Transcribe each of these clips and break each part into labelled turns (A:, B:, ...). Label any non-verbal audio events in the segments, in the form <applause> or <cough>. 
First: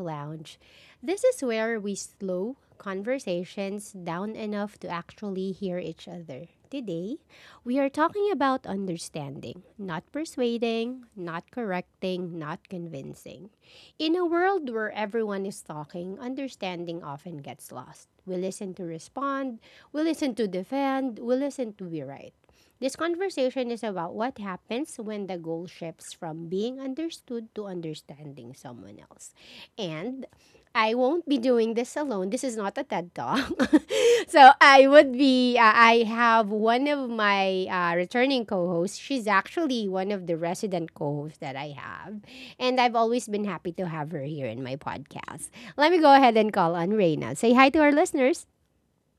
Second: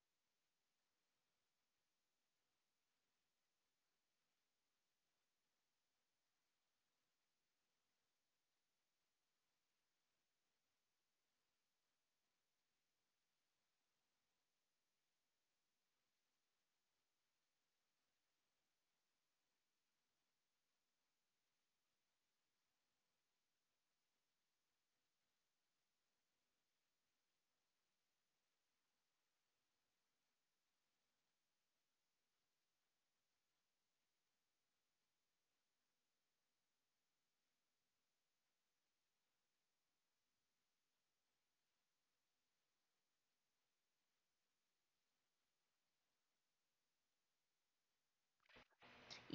A: Lounge. This is where we slow conversations down enough to actually hear each other. Today, we are talking about understanding, not persuading, not correcting, not convincing. In a world where everyone is talking, understanding often gets lost. We listen to respond, we listen to defend, we listen to be right. This conversation is about what happens when the goal shifts from being understood to understanding someone else. And I won't be doing this alone. This is not a TED Talk. <laughs> So I would be, I have one of my returning co hosts. She's actually one of the resident co hosts that I have. And I've always been happy to have her here in my podcast. Let me go ahead and call on Reina. Say hi to our listeners.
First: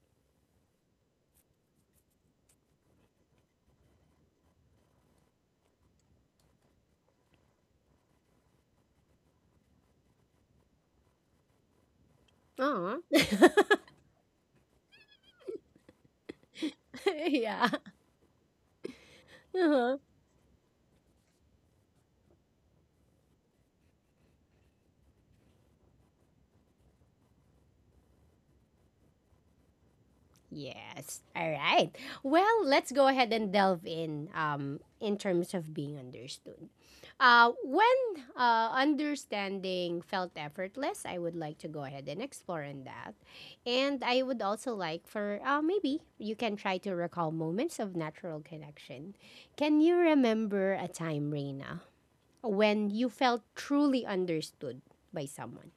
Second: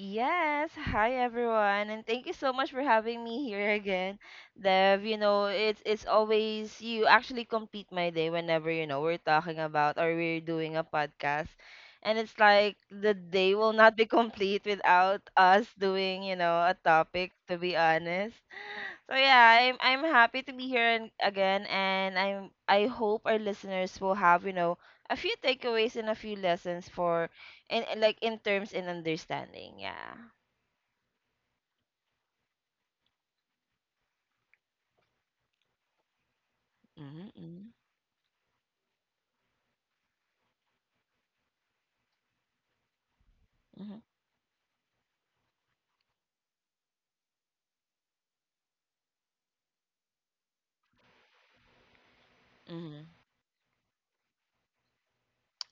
B: Yes, hi everyone, and thank you so much for having me here again. Dev, it's always you actually complete my day whenever, we're talking about or we're doing a podcast. And it's like
A: Aw.
B: the day will not be <laughs> complete without us doing, a
A: <laughs>
B: topic, to
A: yeah.
B: be honest. So yeah, I'm
A: Uh-huh.
B: I'm happy to be here, and, again, and I hope our listeners will have, a few takeaways and a few lessons for and, like, in terms in understanding. Yeah.
A: Yes. All right. Well, let's go ahead and delve in terms of being understood.
B: Mhm,
A: Uh,
B: mhm,
A: when uh, understanding felt effortless, I would like to go ahead and explore in that. And
B: mhm,
A: I would also like for maybe you can try to recall moments of natural connection. Can you remember a time, Reina, when you
B: mhm.
A: felt truly understood by someone?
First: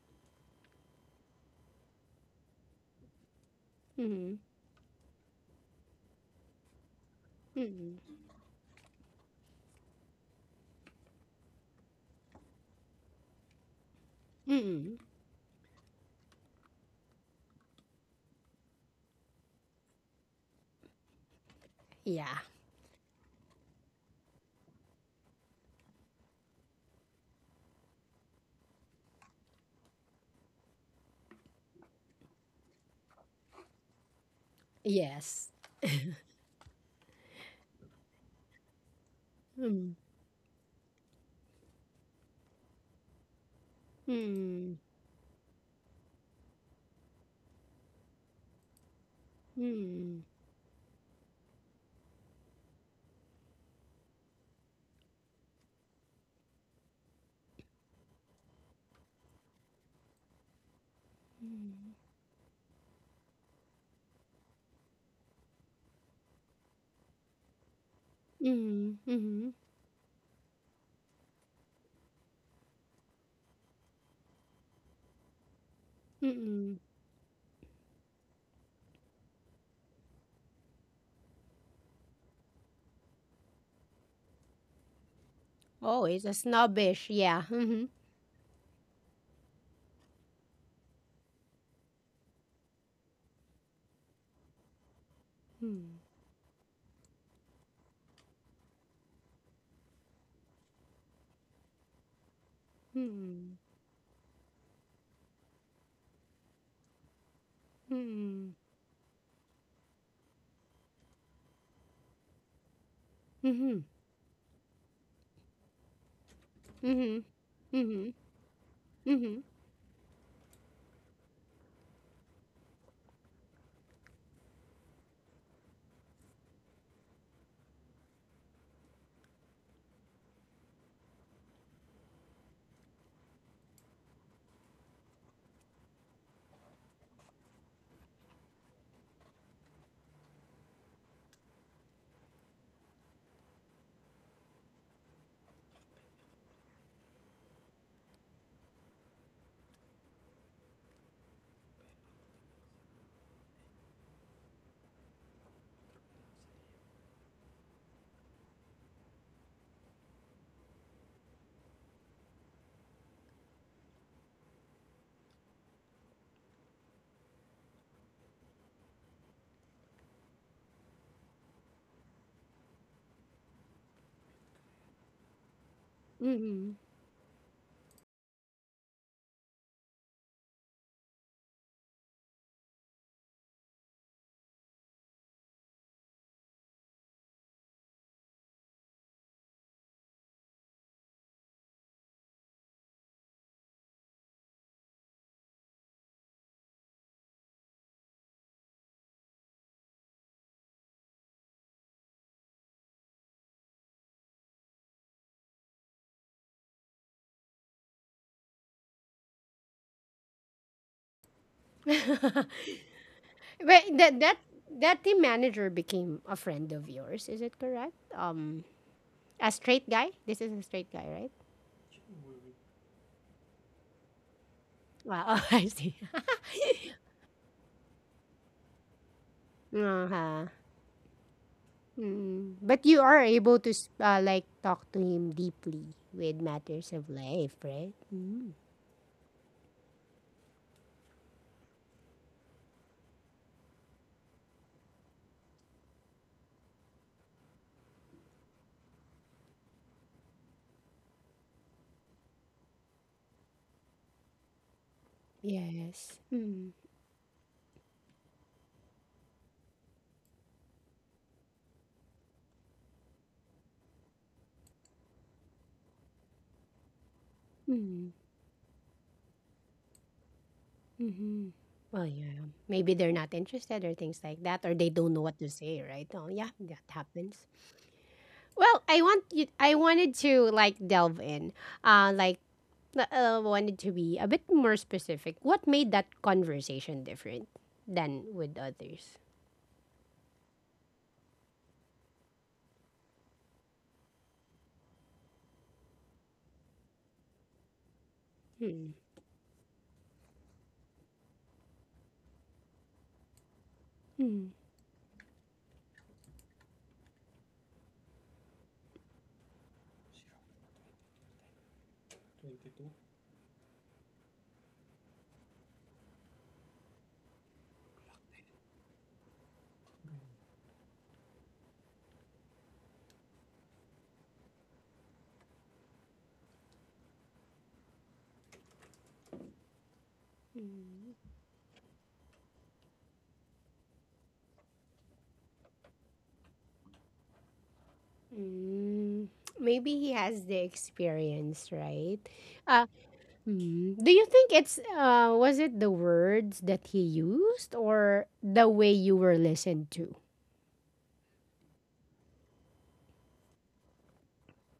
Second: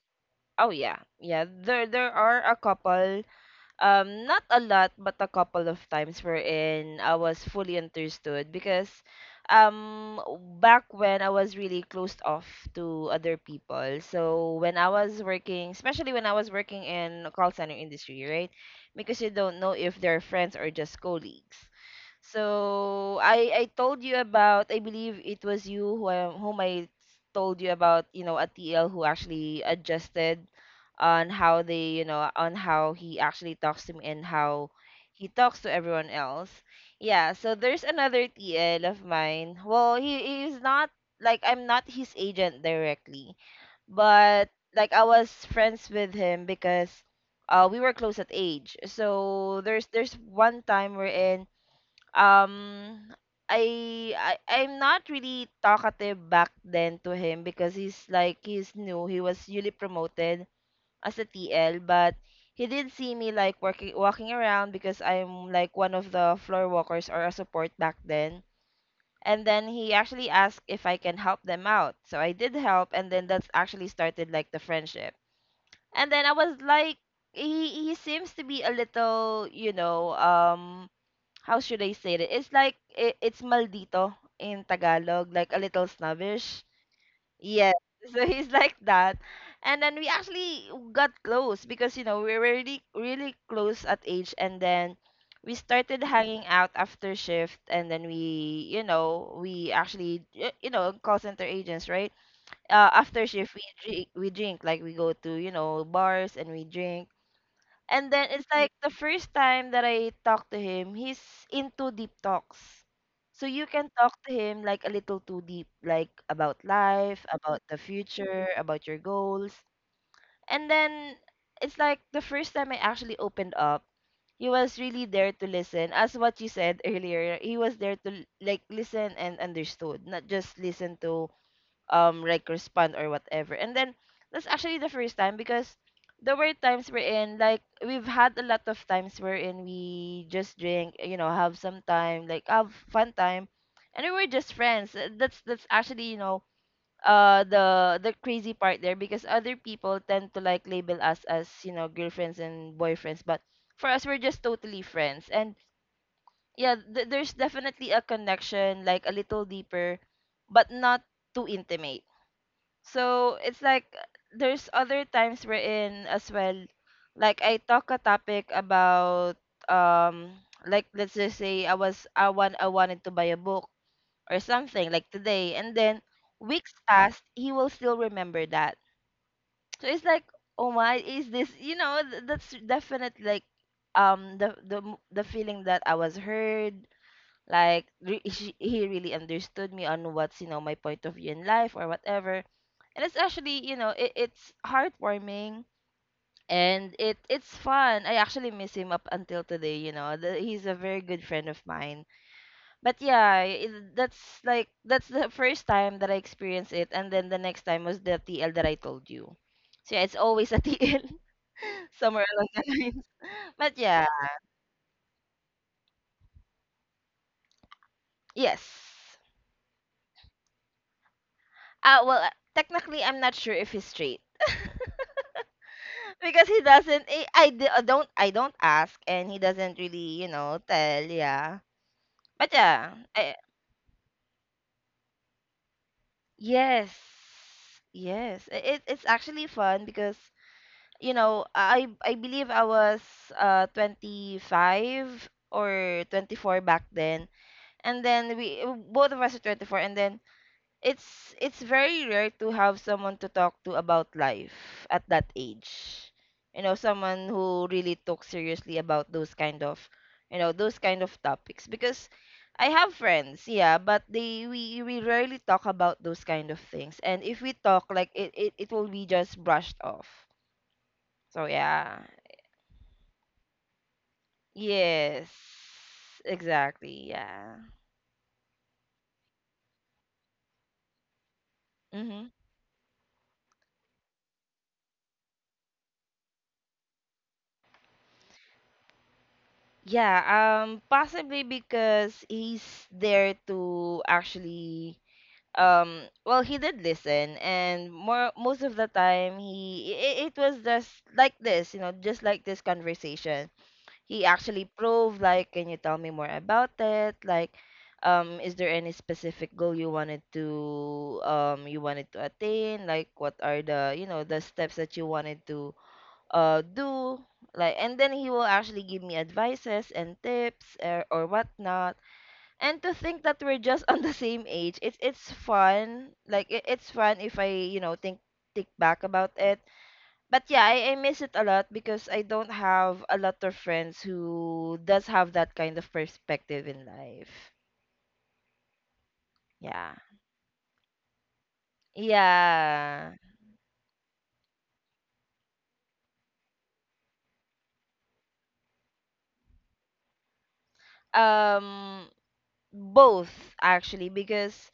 B: Oh yeah, yeah. There are a couple,
A: Mm-hmm.
B: not a lot, but a couple of times wherein I was fully
A: Mm-hmm.
B: understood, because, um, back when I was really closed off to other people. So when I
A: Mm-hmm.
B: was working, especially when I was working in call center industry, right? Because you don't know if they're friends or just colleagues.
A: Yeah.
B: So I told you about, I believe it was you, whom I told you about, ATL, who actually adjusted on how they, on how he actually talks to me and how he
A: Yes.
B: talks to everyone else. Yeah, so there's another TL of mine.
A: Mm-hmm.
B: Well, he is not, like, I'm not his agent directly, but,
A: Mm,
B: like, I was friends with him, because we were close at age. So there's
A: mm,
B: one time we're in, um I'm not really talkative back then to him, because he's new. He was newly promoted as a TL,
A: mm,
B: but he did see me, like, working walking around, because I'm like one of the floor walkers or a support back then.
A: mm,
B: And
A: mhm,
B: then he actually asked if I can help them out. So I did help, and then that's actually started like the friendship. And then I was
A: mm.
B: like, he seems to be a little, how should I say it? It's like, I it's maldito in Tagalog, like a little
A: Oh, it's a
B: snobbish.
A: snobbish, yeah.
B: Yes.
A: Mhm,
B: <laughs> So he's like that. And then we actually got close, because, we were really really close at age, and then we
A: mm,
B: started hanging out after shift, and then we actually, call center agents, right? After shift we drink, like we go to, bars, and we drink.
A: mm,
B: And then it's
A: mm,
B: like the first time that I talked to him, he's into deep talks. So you
A: mhm,
B: can talk to him, like, a little too deep, like about
A: mhm,
B: life, about the
A: mhm,
B: future, about your goals. And then it's like the first time I actually opened up, he was really there to listen. As what you said <laughs> earlier, he was there to like listen and understood, not just listen to, like, respond or whatever. And then that's actually the first time, because there were times we're in, like, we've had a lot of times wherein we just drink, have some time, like, have fun time, and we were just friends. That's actually, the crazy part there, because other people tend to, like, label us as, girlfriends and boyfriends, but for us we're just totally friends. And yeah, there's definitely a connection, like, a little deeper, but not too intimate, so it's like, there's other times we're in as well. Like, I talk a topic about, um like, let's just say I wanted to buy a book or something, like, today, and then
A: mhm, mhm.
B: weeks passed, he will still remember that. So it's like, oh my, is this, that's definitely like, the feeling that I was heard, like, he really understood me on what's, my point of view in life or whatever. And it's actually, it's heartwarming, and it's fun. I actually miss him up until today. He's a very good friend of mine. But yeah, that's like, that's the first time that I experienced it. And then the next time was the TL that I told you. So yeah, it's always a TL <laughs> somewhere along the
A: <laughs>
B: line. But
A: But
B: yeah.
A: that that team manager became a friend of yours, is it correct?
B: Yes.
A: A straight guy. This is a straight guy, right?
B: Well, technically I'm not sure if he's straight,
A: Wow, <laughs> I see.
B: because he
A: <laughs>
B: doesn't, do not, I, I don't ask, and he doesn't really,
A: uh-huh.
B: tell. Yeah. But
A: Mm. But
B: yeah,
A: you are able to like talk to him deeply with matters
B: yes,
A: of life, right? Mm.
B: yes. It's actually fun, because, I believe I was 25 or 24 back then, and then we both of us are 24. And then it's very rare to have someone to talk to about life at that age.
A: Yes.
B: You
A: Mm.
B: know, someone who really talks seriously about those kind of, those kind of topics, because I have friends, yeah, but they we rarely talk about those kind of things. And if we talk,
A: Mm.
B: like, it will be just brushed off.
A: Mm-hmm.
B: So yeah.
A: Well, yeah. Maybe they're not interested or things like that, or they don't know
B: Yes.
A: what to say, right? Oh, yeah, that
B: Exactly,
A: happens.
B: yeah.
A: Well, I want you. I wanted to like delve in, uh,
B: Mhm.
A: like wanted to be a bit more specific. What made that conversation different than with others?
B: Yeah, possibly because he's there to actually, well, he did listen. And more most of the
A: Mm.
B: time, he it was just like this, just like this conversation. He
A: Mm.
B: actually proved like, can you tell me more about it, like, is there any specific goal you wanted to, attain? Like, what are the steps that you wanted to, do? Like, and then he will actually give me advices and tips, or whatnot. And to think that we're just on the same age, it's fun. Like, it's fun if I, think back about it. But yeah, I miss it a lot, because I don't have a lot of friends who does have that kind of perspective in life.
A: Mm, maybe
B: Yeah.
A: he has the experience, right? Uh,
B: Yeah.
A: do you think it's was it the words that he used or the way you were listened to?
B: um Both, actually, because,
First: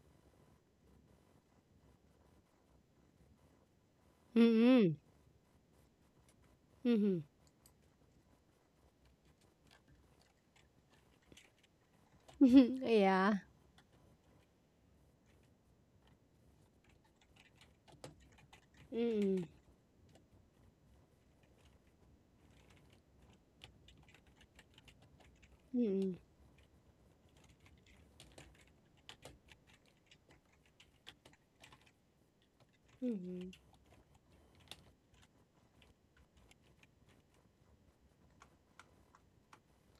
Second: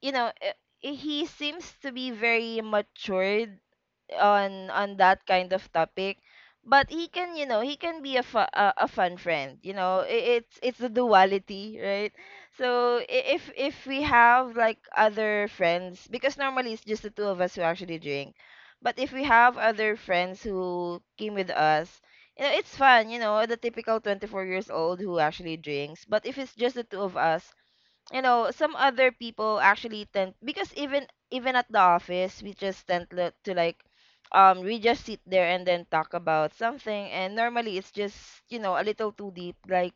B: you know eh, he seems to be very matured on,
A: Mm-mm.
B: that kind of topic. But he
A: Mm-hmm.
B: can you know he can be a fun friend. You know I it's it's the duality, right?
A: <laughs>
B: So, i-
A: yeah.
B: if if we have, like, other friends, because normally it's just the two of us who actually drink, but if we
A: Mm-mm.
B: have other friends who came with us, it's fun. The typical 24 years old who actually drinks.
A: Mm-mm.
B: But if it's just the two of us, some other people actually tend, because even, at the office, we just tend,
A: Mm-mm.
B: to, like, we just sit there and then talk about something. And normally it's just, a little too deep, like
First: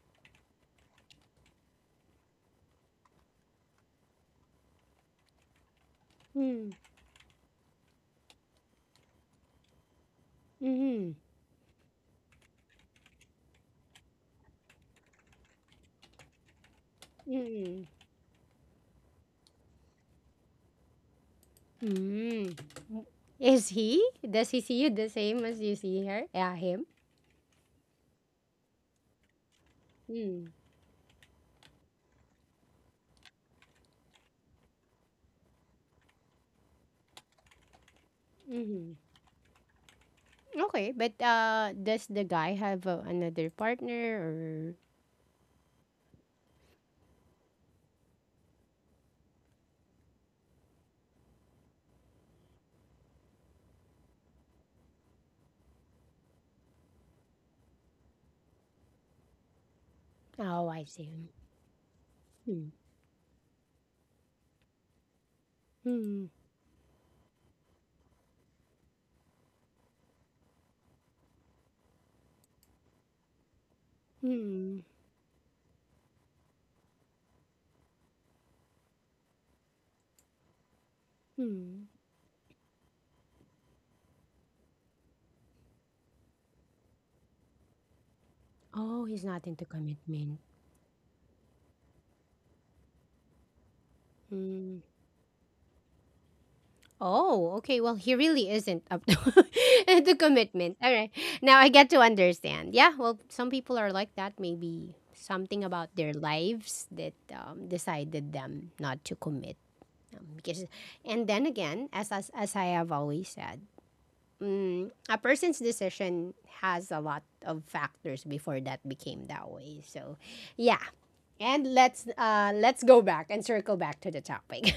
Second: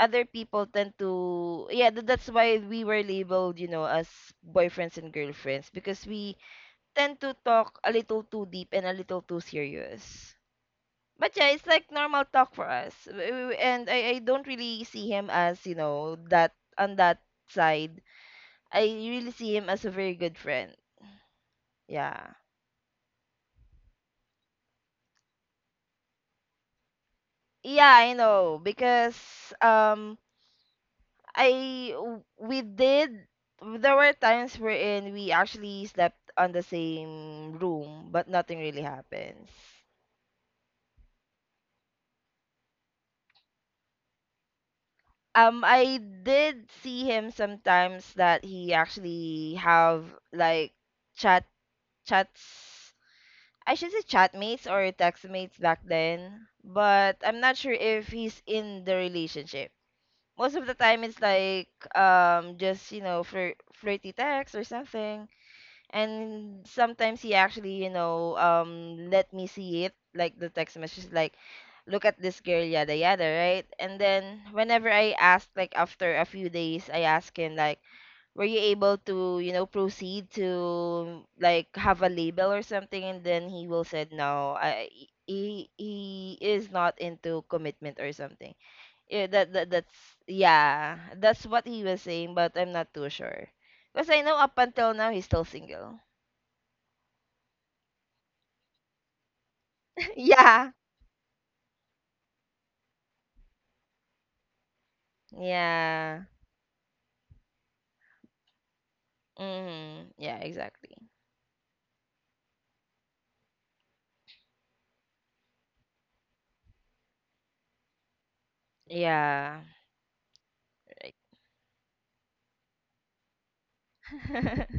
B: other people tend to, yeah, that's why we were labeled, as boyfriends and girlfriends, because we
A: Mm-mm.
B: tend to talk a little too deep and a little too serious.
A: Mm-mm.
B: But yeah, it's like normal talk for us. And I don't really see him as, that, on that
A: Mm-mm.
B: side. I really see him as a very good friend. Yeah.
A: Mm. Is he? Does he see you the same as you see her? Yeah, him.
B: Yeah, I know, because, um
A: Mm.
B: I w- we did there were times wherein we actually slept on the same room, but nothing really
A: Mm-hmm.
B: happens.
A: Okay, but does the guy have another partner or
B: I did see him sometimes that he actually have, like, chat, chats, I should say, chatmates or textmates back then, but I'm not sure if he's in the relationship. Most of
A: Oh,
B: the
A: I
B: time
A: see.
B: it's like,
A: Hmm.
B: just, flirty text or something.
A: Hmm.
B: And sometimes he actually, let me see it, like the text message, like, look at this girl, yada yada, right? And then
A: Hmm.
B: whenever I ask, like, after a few days, I ask him like, were you able to, proceed to, like,
A: Hmm.
B: have a label or something? And then he will said, no, I he is not into commitment or something.
A: Oh, he's
B: Yeah,
A: not
B: that,
A: into
B: that that's
A: commitment.
B: yeah, that's what he was saying, but I'm not too sure. Because I know up
A: Mm.
B: until now he's still single.
A: Oh, okay. Well, he really isn't up <laughs> to
B: <laughs>
A: into
B: Yeah.
A: commitment. All right. Now I get to understand. Yeah, well, some people are like that. Maybe something about their
B: Yeah.
A: lives that decided them not to commit.
B: Mm-hmm. Yeah,
A: Because,
B: exactly.
A: and then again, as I have always said, Mm, a person's decision has a lot of factors before that became that
B: Yeah.
A: way. So, yeah.
B: Right.
A: And let's let's go back and circle back to the topic.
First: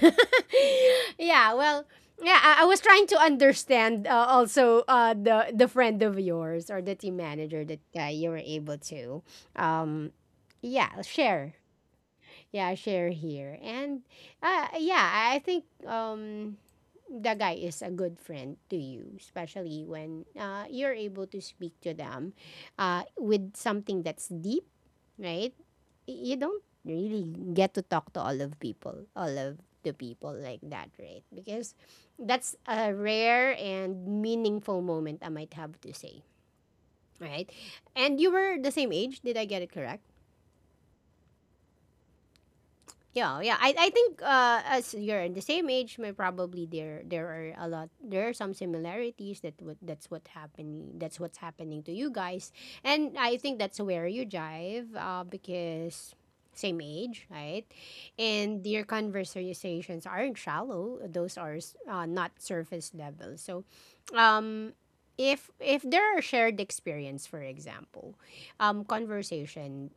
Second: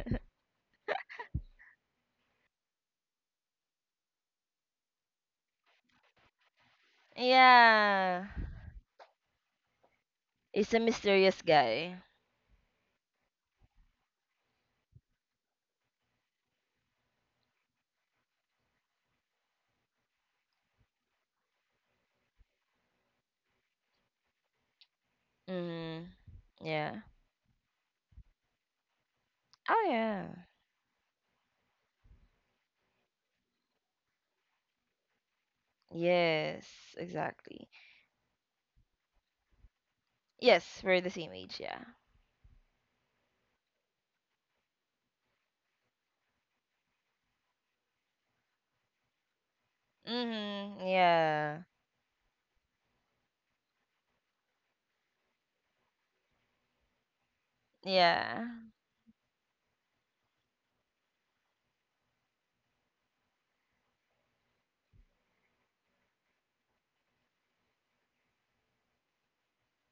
A: <laughs> yeah, well, yeah, I was trying to understand also the friend of yours or the team
B: <laughs>
A: manager that
B: Yeah.
A: you were able to um
B: He's a
A: yeah,
B: mysterious
A: share.
B: guy.
A: Yeah, share here. And yeah, I think the guy is a good friend to you, especially when you're able to speak to them with something that's deep, right?
B: Mm-hmm.
A: You don't
B: Yeah.
A: really get to talk to all of people, all of
B: Oh
A: the people
B: yeah.
A: like that, right? Because that's a rare and meaningful moment I might have to say,
B: Yes,
A: right?
B: exactly.
A: And you were the same age, did I get it correct?
B: Yes, we're the same age, yeah.
A: Yeah, yeah. I think as you're in the same age, may probably there are a lot there are some similarities that what
B: Mm-hmm.
A: that's what's
B: Yeah.
A: happening to you guys, and I think that's where you jive because same age, right?
B: Yeah.
A: And your conversations aren't shallow; those are not surface level. So, um, if there are shared experience, for example, conversation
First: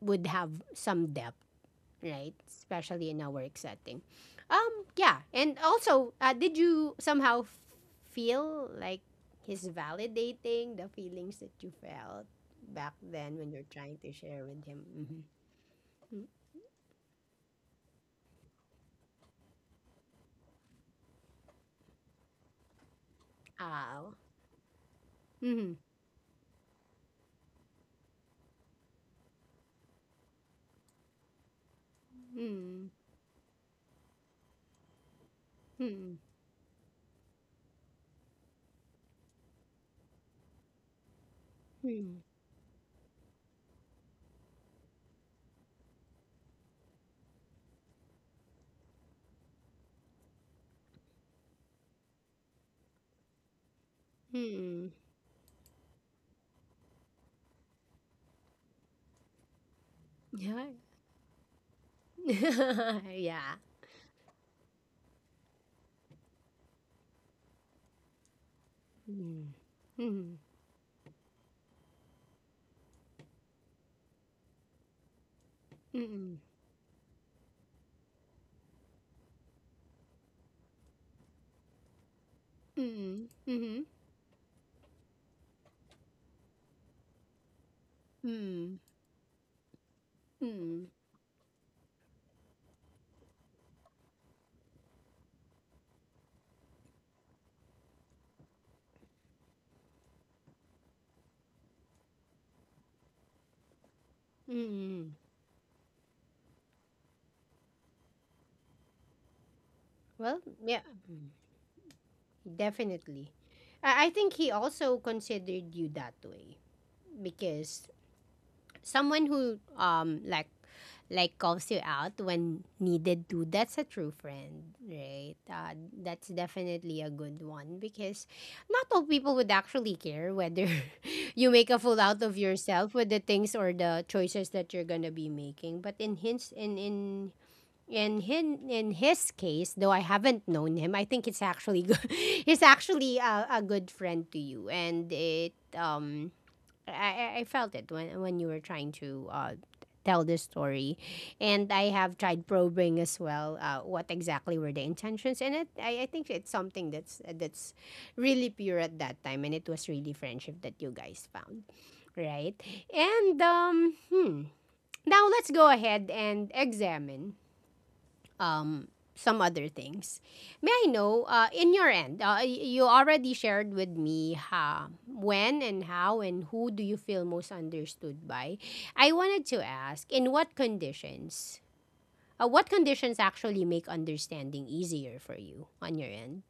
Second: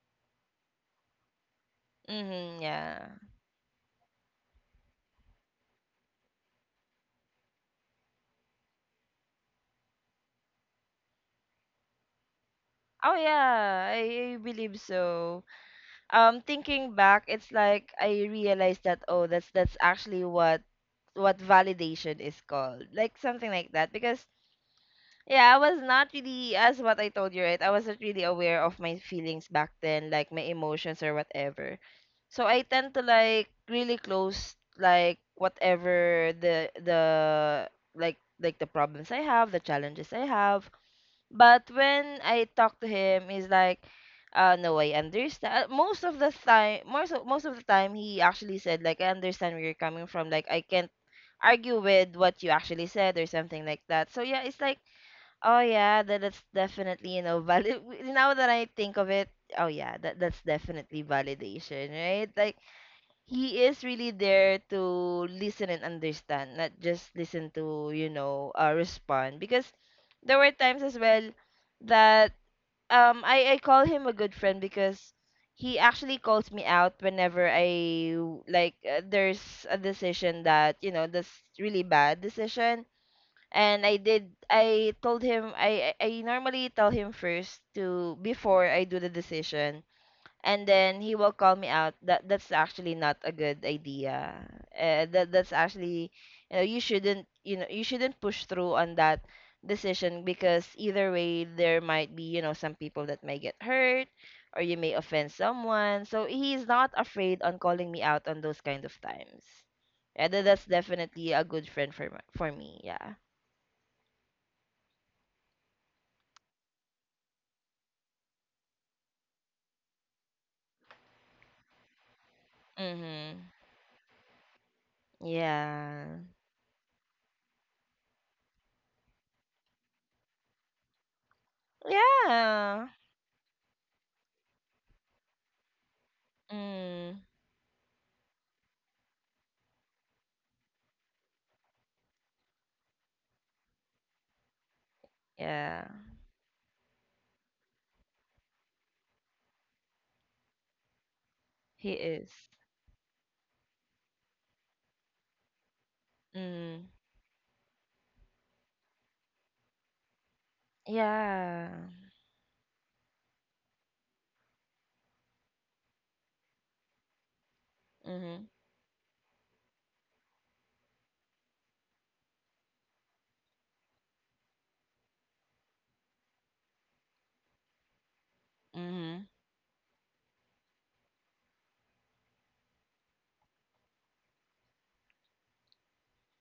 A: would have some depth right?
B: Mm-hmm, yeah.
A: Especially in a work setting. Yeah. And also, did you somehow feel like he's validating the feelings that you felt back
B: Oh
A: then when you're
B: yeah,
A: trying to
B: I
A: share with him?
B: believe
A: Mm-hmm.
B: so. Thinking back, it's like I realized that, oh, that's actually what validation is called, like something like that.
A: Oh.
B: Because yeah, I
A: Mm-hmm.
B: was not really, as what I told you, right, I wasn't really aware of my feelings back then, like my emotions or whatever. So I
A: Mm-hmm.
B: tend to, like, really close, like
A: Mm-hmm.
B: whatever, the like, the problems I have, the challenges I have. But when I talk to him, he's like, no, I understand. Most of the time, he actually said like, I understand where you're coming from. Like, I can't argue with what you actually said, or something like that. So yeah, it's
A: Mm-hmm.
B: like, oh yeah, that's definitely valid. <laughs> Now that I think of it, oh yeah, that's
A: Yeah.
B: definitely validation, right? Like,
A: <laughs> yeah.
B: he is really there to listen and understand, not just listen to, respond.
A: Mm-hmm.
B: Because
A: mm
B: there were times as well that I call him a good friend because he actually
A: mm
B: calls me out whenever I like there's a decision that that's really bad decision,
A: mm mm
B: and I told him I normally tell him first to before
A: mm
B: I do the decision. And
A: mm
B: then he will call me out that that's actually not a good idea. That that's actually, you shouldn't push through on that decision, because either way there might be, some people that may get hurt, or you may
A: Mm.
B: offend someone. So he's not afraid on calling me out on those kind of times. Yeah,
A: Well,
B: that's
A: yeah.
B: definitely a good friend for for me. Yeah.
A: Definitely. I think he also considered you that way because someone who like calls you out when needed to
B: Mhm.
A: that's a true friend right
B: Yeah,
A: that's definitely a good one because not all people would actually care whether <laughs> you make a fool out of yourself
B: yeah,
A: with the things or the choices that you're gonna be making but
B: mm,
A: in him, in his case, though I haven't known him, I think it's actually good. <laughs> he's actually a good friend to you, and it
B: yeah,
A: I felt it when you were trying to tell this story, and I
B: he
A: have
B: is.
A: tried probing as well what exactly were the intentions, and it I think it's something
B: Mm.
A: that's really pure at that time, and it was really friendship that you guys found,
B: Yeah.
A: right? And um hmm. Now let's go ahead and examine
B: Mhm.
A: um, some other things. May I know, in your end, you already shared with me ha, when and how and who do you feel most understood by. I
B: Mhm.
A: wanted to ask, in what conditions? What conditions actually make understanding easier for you on your end?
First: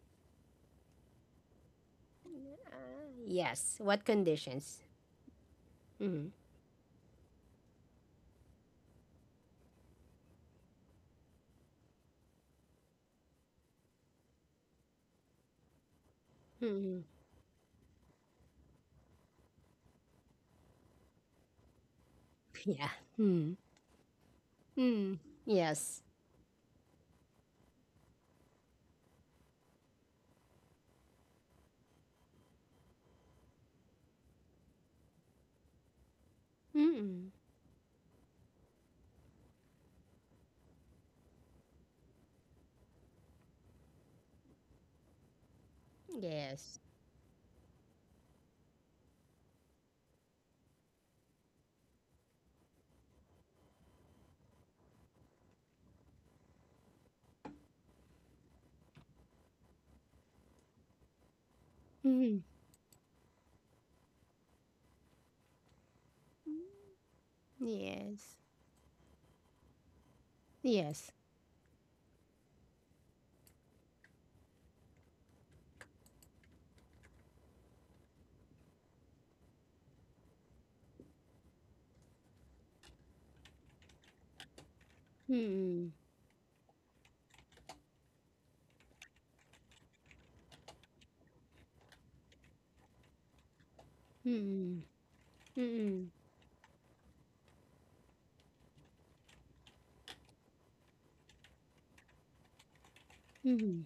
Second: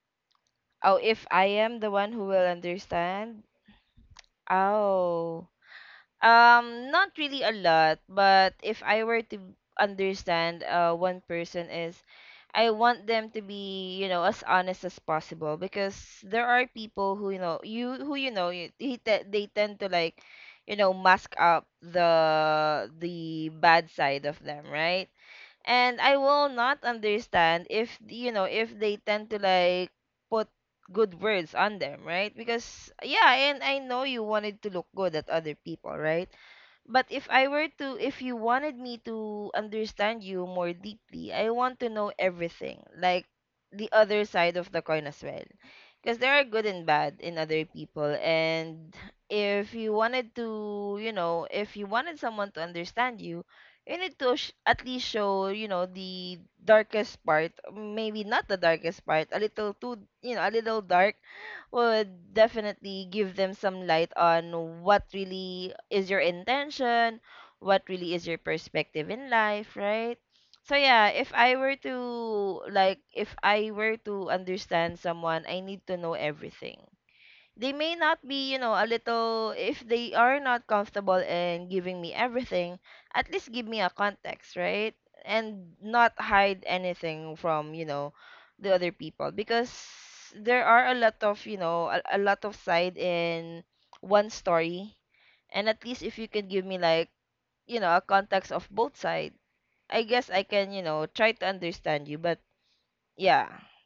B: Oh, if I am the one who will understand.
A: Yes, what conditions?
B: Oh.
A: Mm-hmm.
B: Not really a lot, but if I were to understand one person is, I want them to be, as honest as possible, because there are
A: Mm-hmm.
B: people who, you know, you who you know, you, he te- they tend to like, mask up
A: <laughs> Yeah.
B: the
A: Mm-hmm.
B: bad side of them, right?
A: Mm-hmm.
B: And
A: Yes.
B: I will not understand if, if they tend to like put good words on them, right? Because yeah, and I know you wanted to look good at other people, right? But
A: Mm-hmm.
B: if you wanted me to understand you more deeply, I want to know everything, like the other side of the coin as well. Because there are good
A: Yes.
B: and bad in other people. And if you wanted to, you know, if you wanted someone to understand you, you need to at least show, the darkest part. Maybe not the darkest part, a little too, a little dark would
A: Mm-hmm.
B: definitely give them some light on what really is your intention, what really is
A: Yes.
B: your perspective in life, right? So yeah,
A: Yes.
B: if I were to like if I were to understand someone, I need to know everything. They may not be, if they are not comfortable in giving me everything, at least give me a context, right? And
A: Mm-hmm.
B: not hide anything from, the other people. Because there are a lot of, a lot of side in one
A: Mm-hmm.
B: story. And at least
A: Mm-mm.
B: if you can give me, like, a context of both side, I guess I can, try to understand you. But yeah,
A: Mm-hmm.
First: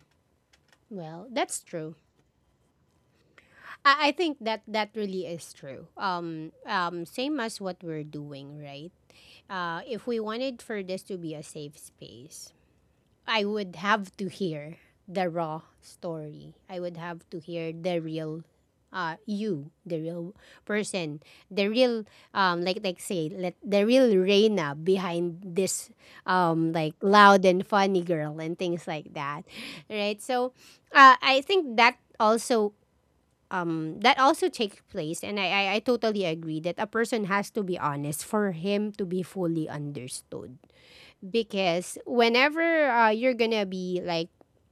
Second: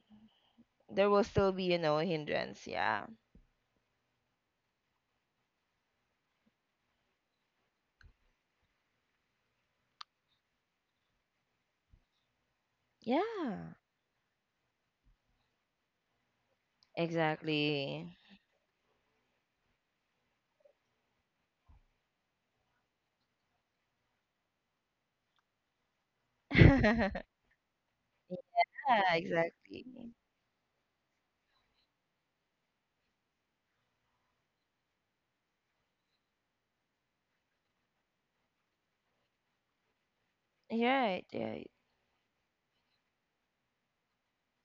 B: there will
A: Well,
B: still
A: that's
B: be,
A: true.
B: a hindrance. Yeah.
A: I think that that really is true. Same as what we're doing, right? If we wanted for this to be a safe space, I
B: Yeah.
A: would have to hear the raw story. I would have to hear the
B: Exactly.
A: real you, the real person, the real like say let the real Reina behind this
B: <laughs>
A: like
B: Yeah,
A: loud and funny girl and things like that.
B: exactly.
A: Right? So I think that also takes place and I totally agree that a person has to be honest for him to be fully understood
B: Right, right.
A: because whenever you're gonna be like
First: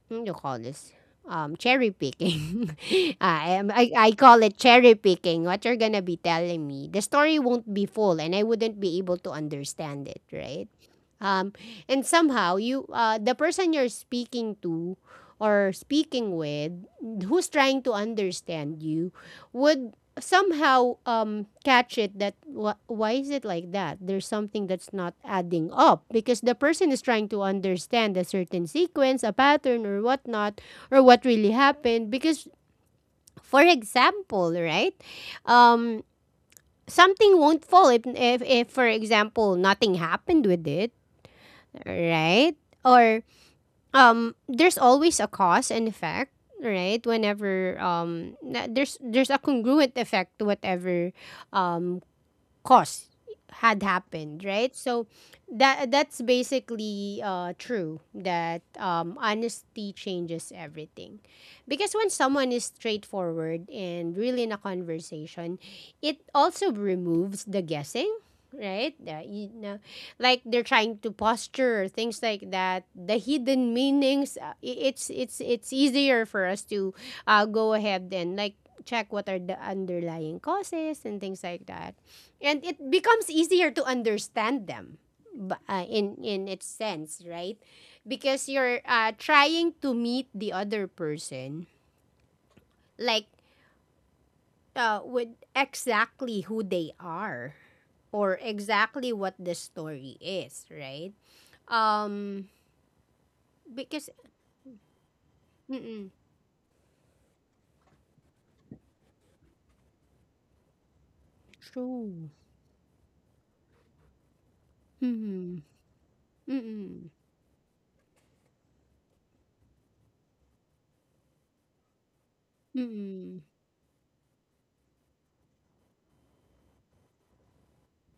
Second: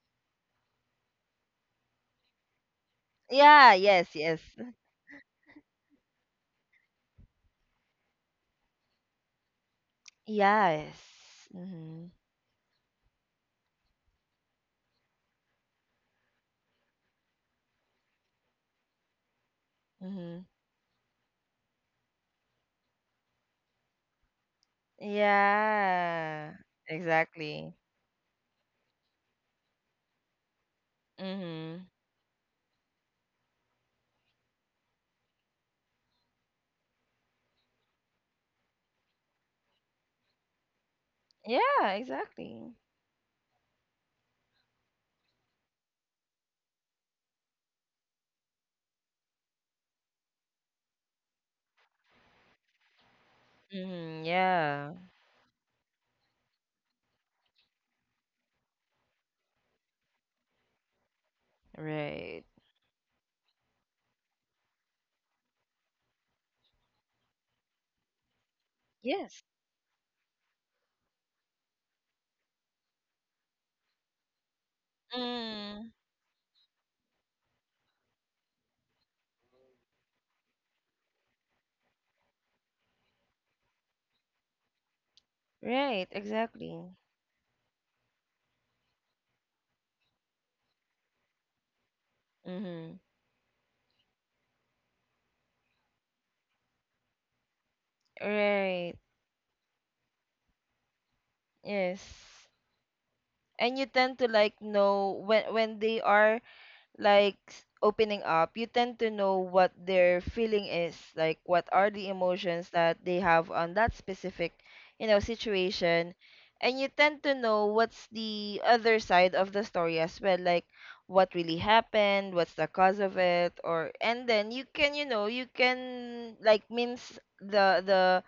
A: what do you call this cherry picking <laughs> I, am-
B: Yeah,
A: I I
B: yes, yes.
A: call it cherry picking what you're gonna be telling me the story won't be full and I wouldn't be able to understand it right
B: Yes.
A: um and
B: Mm-hmm.
A: somehow you the person you're speaking to or speaking with who's trying to understand you would
B: Mm-hmm.
A: somehow catch it that why is it like that? There's something that's not adding up because
B: Yeah,
A: the person is trying to
B: exactly.
A: understand a certain sequence, a pattern, or whatnot, or what really
B: Mm-hmm.
A: happened. Because, for example, right, um, something won't fall if, for example, nothing happened with it,
B: Yeah,
A: right?
B: exactly.
A: Or there's always a cause and effect. Right, whenever there's a congruent effect to whatever um, cause had
B: Mm-hmm.
A: happened, right?
B: Yeah,
A: So that that's basically true that honesty changes everything, because when
B: right.
A: someone is straightforward and really in a conversation, it also removes the guessing. Right, uh,
B: Yes.
A: you know, like they're trying to posture things like that. The hidden meanings. It's
B: Mm,
A: easier for us to go ahead and like check what are the underlying causes and things like that and it becomes easier to understand them
B: right,
A: in its
B: exactly.
A: sense right because you're trying to meet the other person
B: Mm-hmm.
A: like with exactly who they are or
B: Right.
A: exactly what the story is right
B: Yes.
A: um
B: And you
A: because
B: tend to like know when they
A: mm-mm,
B: are like opening up. You tend to know what their feeling is, like what are the
A: true
B: emotions that they have on that specific,
A: mm-mm,
B: situation. And you
A: mm-mm,
B: tend to know what's the other side of the story as well, like what really happened, what's the cause of
A: mm-mm,
B: it, or and then you can, like mince the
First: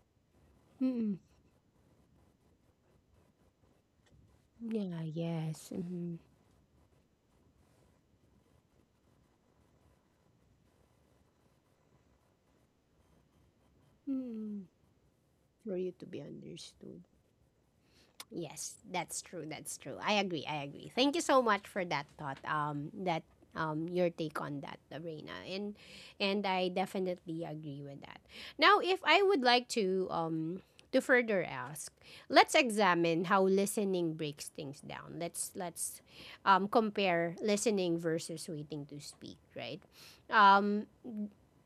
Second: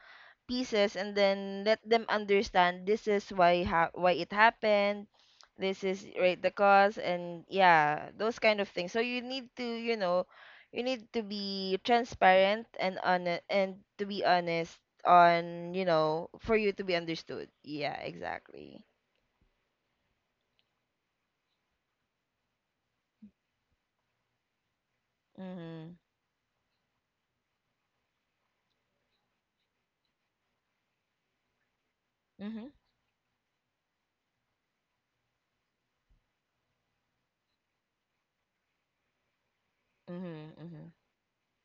B: pieces and
A: mm-mm.
B: then let them understand this is why why it
A: yeah
B: happened,
A: yes
B: this is
A: mm-mm,
B: right the cause. And yeah, those kind of things. So you need to, you need to be transparent and honest. And to be
A: mm-mm.
B: honest, on
A: for you to be
B: for you to be
A: understood
B: understood. Yeah,
A: Yes,
B: exactly.
A: that's true. That's true. I agree. I agree. Thank you so much for that thought. That your take on that, Reina,
B: Mhm.
A: and I definitely agree with that. Now, if I would like to further ask, let's
B: Mhm.
A: examine how listening breaks things down. Let's compare listening versus waiting to speak. Right.
B: Mhm.
A: Um.
B: Mhm.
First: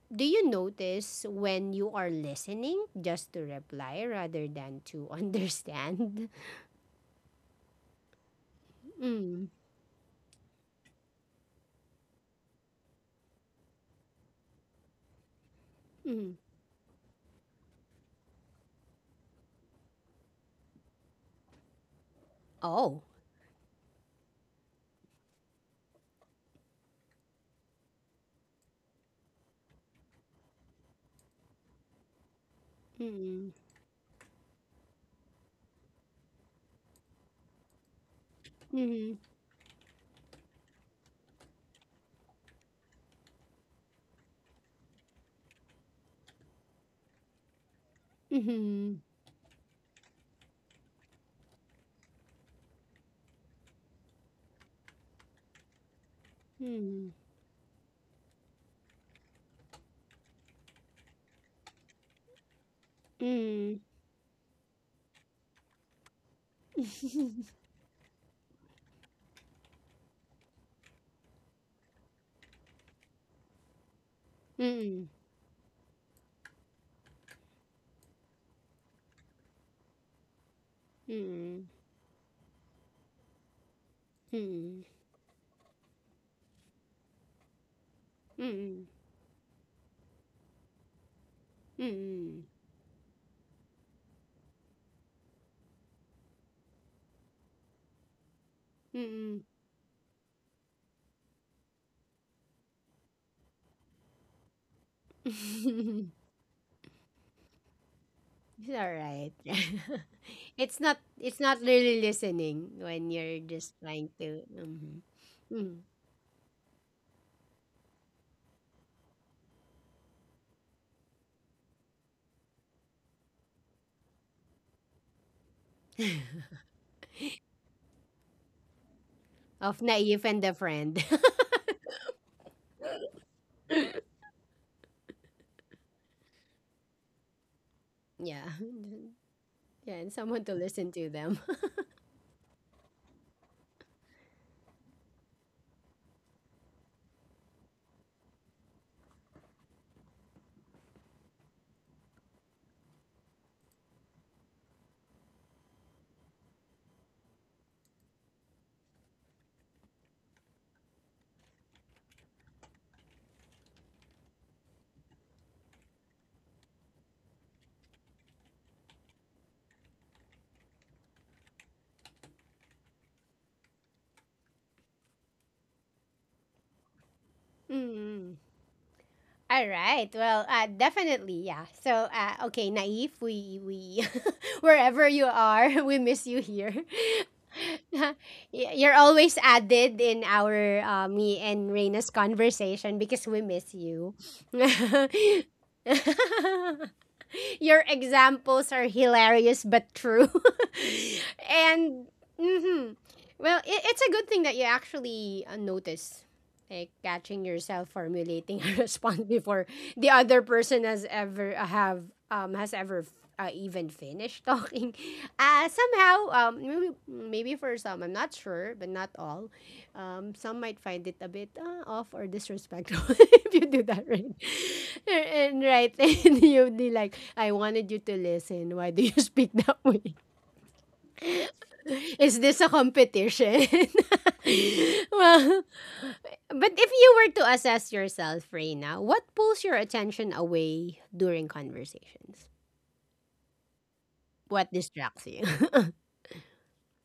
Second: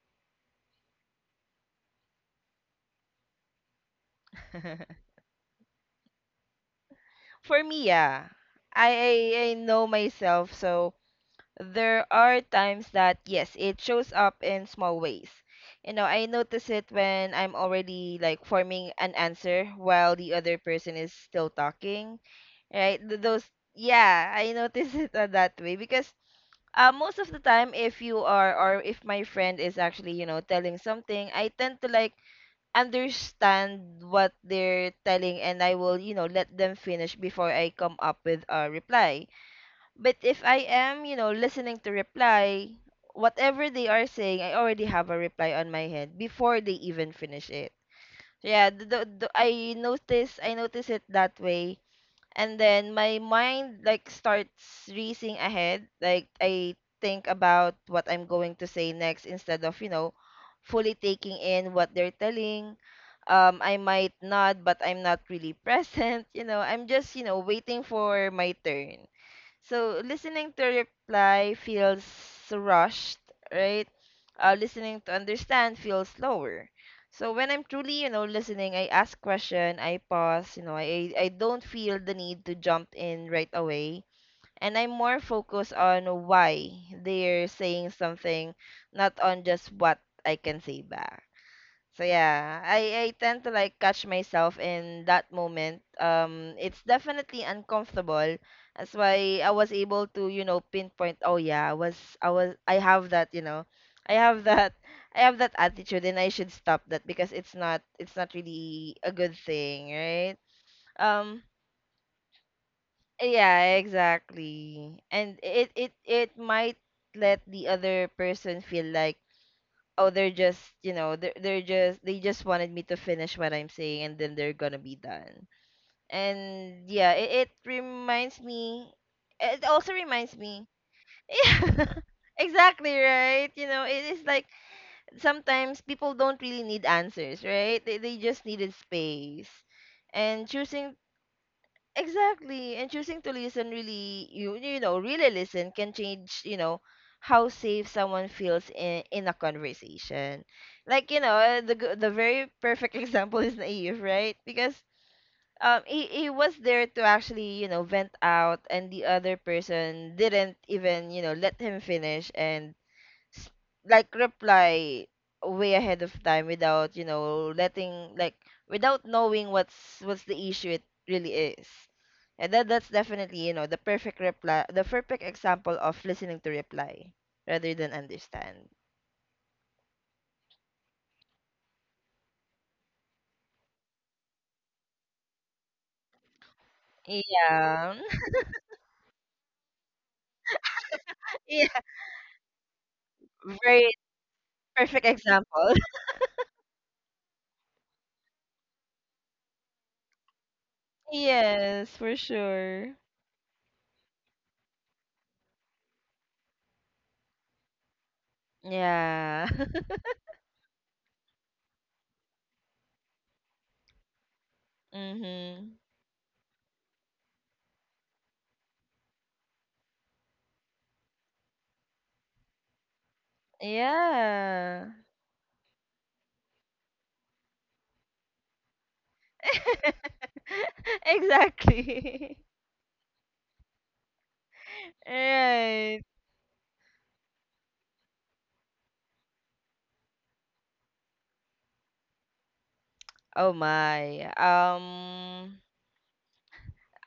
A: Do you notice when you are listening just to reply rather than
B: <laughs>
A: to <laughs> understand?
B: For me, yeah. I, I
A: Mm.
B: I know myself, so there are times that yes, it shows up in small ways. I
A: Mhm.
B: notice it when I'm already like forming an answer while the other person is still talking, right?
A: Oh.
B: Th- Those yeah, I notice <laughs> it, that way. Because most of the time, if my friend is actually, telling something, I tend to like
A: Mhm.
B: understand what they're telling, and I will, let them finish before I come up with a
A: Mhm.
B: reply. But if I am, listening to reply, whatever they are saying, I already have a reply on my head before they even finish it. Yeah,
A: Mhm.
B: I notice it that way, and then my mind like starts racing ahead. Like I think about what I'm going to say next instead of, fully taking in what they're telling.
A: Mhm.
B: I
A: Mhm.
B: might nod, but I'm not really <laughs> present. I'm just
A: Mhm.
B: waiting for my turn. So listening to reply feels rushed, right? Listening
A: Mhm.
B: to understand feels slower. So when I'm truly, listening, I ask question, I pause, I don't feel the need to jump in right away, and I'm more focused on why they're saying something,
A: Mhm.
B: not on just what I can say back. So
A: Mhm.
B: yeah, I tend to like catch myself in that moment. It's definitely uncomfortable. That's why
A: Mhm.
B: I was able to pinpoint. Oh yeah, I have that you know, I have that <laughs> I have that attitude,
A: Mhm. <laughs>
B: and I
A: <laughs>
B: should stop that because it's not
A: It's all
B: really a
A: right.
B: good
A: <laughs>
B: thing, right?
A: It's
B: Um,
A: not really listening when you're just
B: yeah,
A: trying to
B: exactly.
A: mhm.
B: And it
A: Mhm.
B: it it might let the other person feel like, oh, they just wanted me to finish what I'm saying, and then they're gonna be done. And yeah, it reminds me, it
A: of
B: also
A: naive
B: reminds
A: and a
B: me.
A: friend. <laughs>
B: <laughs> Yeah, exactly, right. It is like sometimes people don't really need answers, right? They
A: Yeah.
B: just needed space.
A: Yeah, and someone
B: And
A: to listen
B: choosing
A: to them. <laughs>
B: Exactly. And choosing to listen really, really listen, can change, how safe someone feels in a conversation. Like, the very perfect <laughs> example is Naive, right? Because he was there to actually, vent out. And the other person didn't even, let him finish and s- like reply way ahead of time without you know letting like without knowing what's the issue it really is. And that's definitely, the perfect example of listening to reply rather than
A: Mhm.
B: understand.
A: All right. Well, definitely, yeah. So, okay, Naif, we <laughs> wherever you are, <laughs> we miss you here. <laughs>
B: Yeah.
A: You're always added in our
B: <laughs>
A: me
B: Yeah,
A: and Reina's conversation because we miss
B: very
A: you. <laughs>
B: perfect example.
A: Your examples are hilarious but true,
B: <laughs>
A: <laughs>
B: Yes,
A: and
B: for sure.
A: hmm well, it's a good thing that you actually notice, like catching yourself formulating a <laughs> response
B: Yeah.
A: before
B: <laughs>
A: the other person has ever um has ever even finished talking. <laughs> uh
B: Mhm.
A: somehow um maybe for some I'm not sure, but not all. Some might find it a bit off or disrespectful, <laughs> if you do that, right?
B: Yeah.
A: <laughs> And right, <laughs> and you'll be like, I wanted you to listen, why do you <laughs> speak that way?
B: <laughs>
A: <laughs> Is
B: Exactly.
A: this a competition?
B: <laughs>
A: <laughs> Well,
B: Right.
A: but if you were to assess yourself, Reina, what pulls your attention away during conversations?
B: Oh my.
A: What distracts you?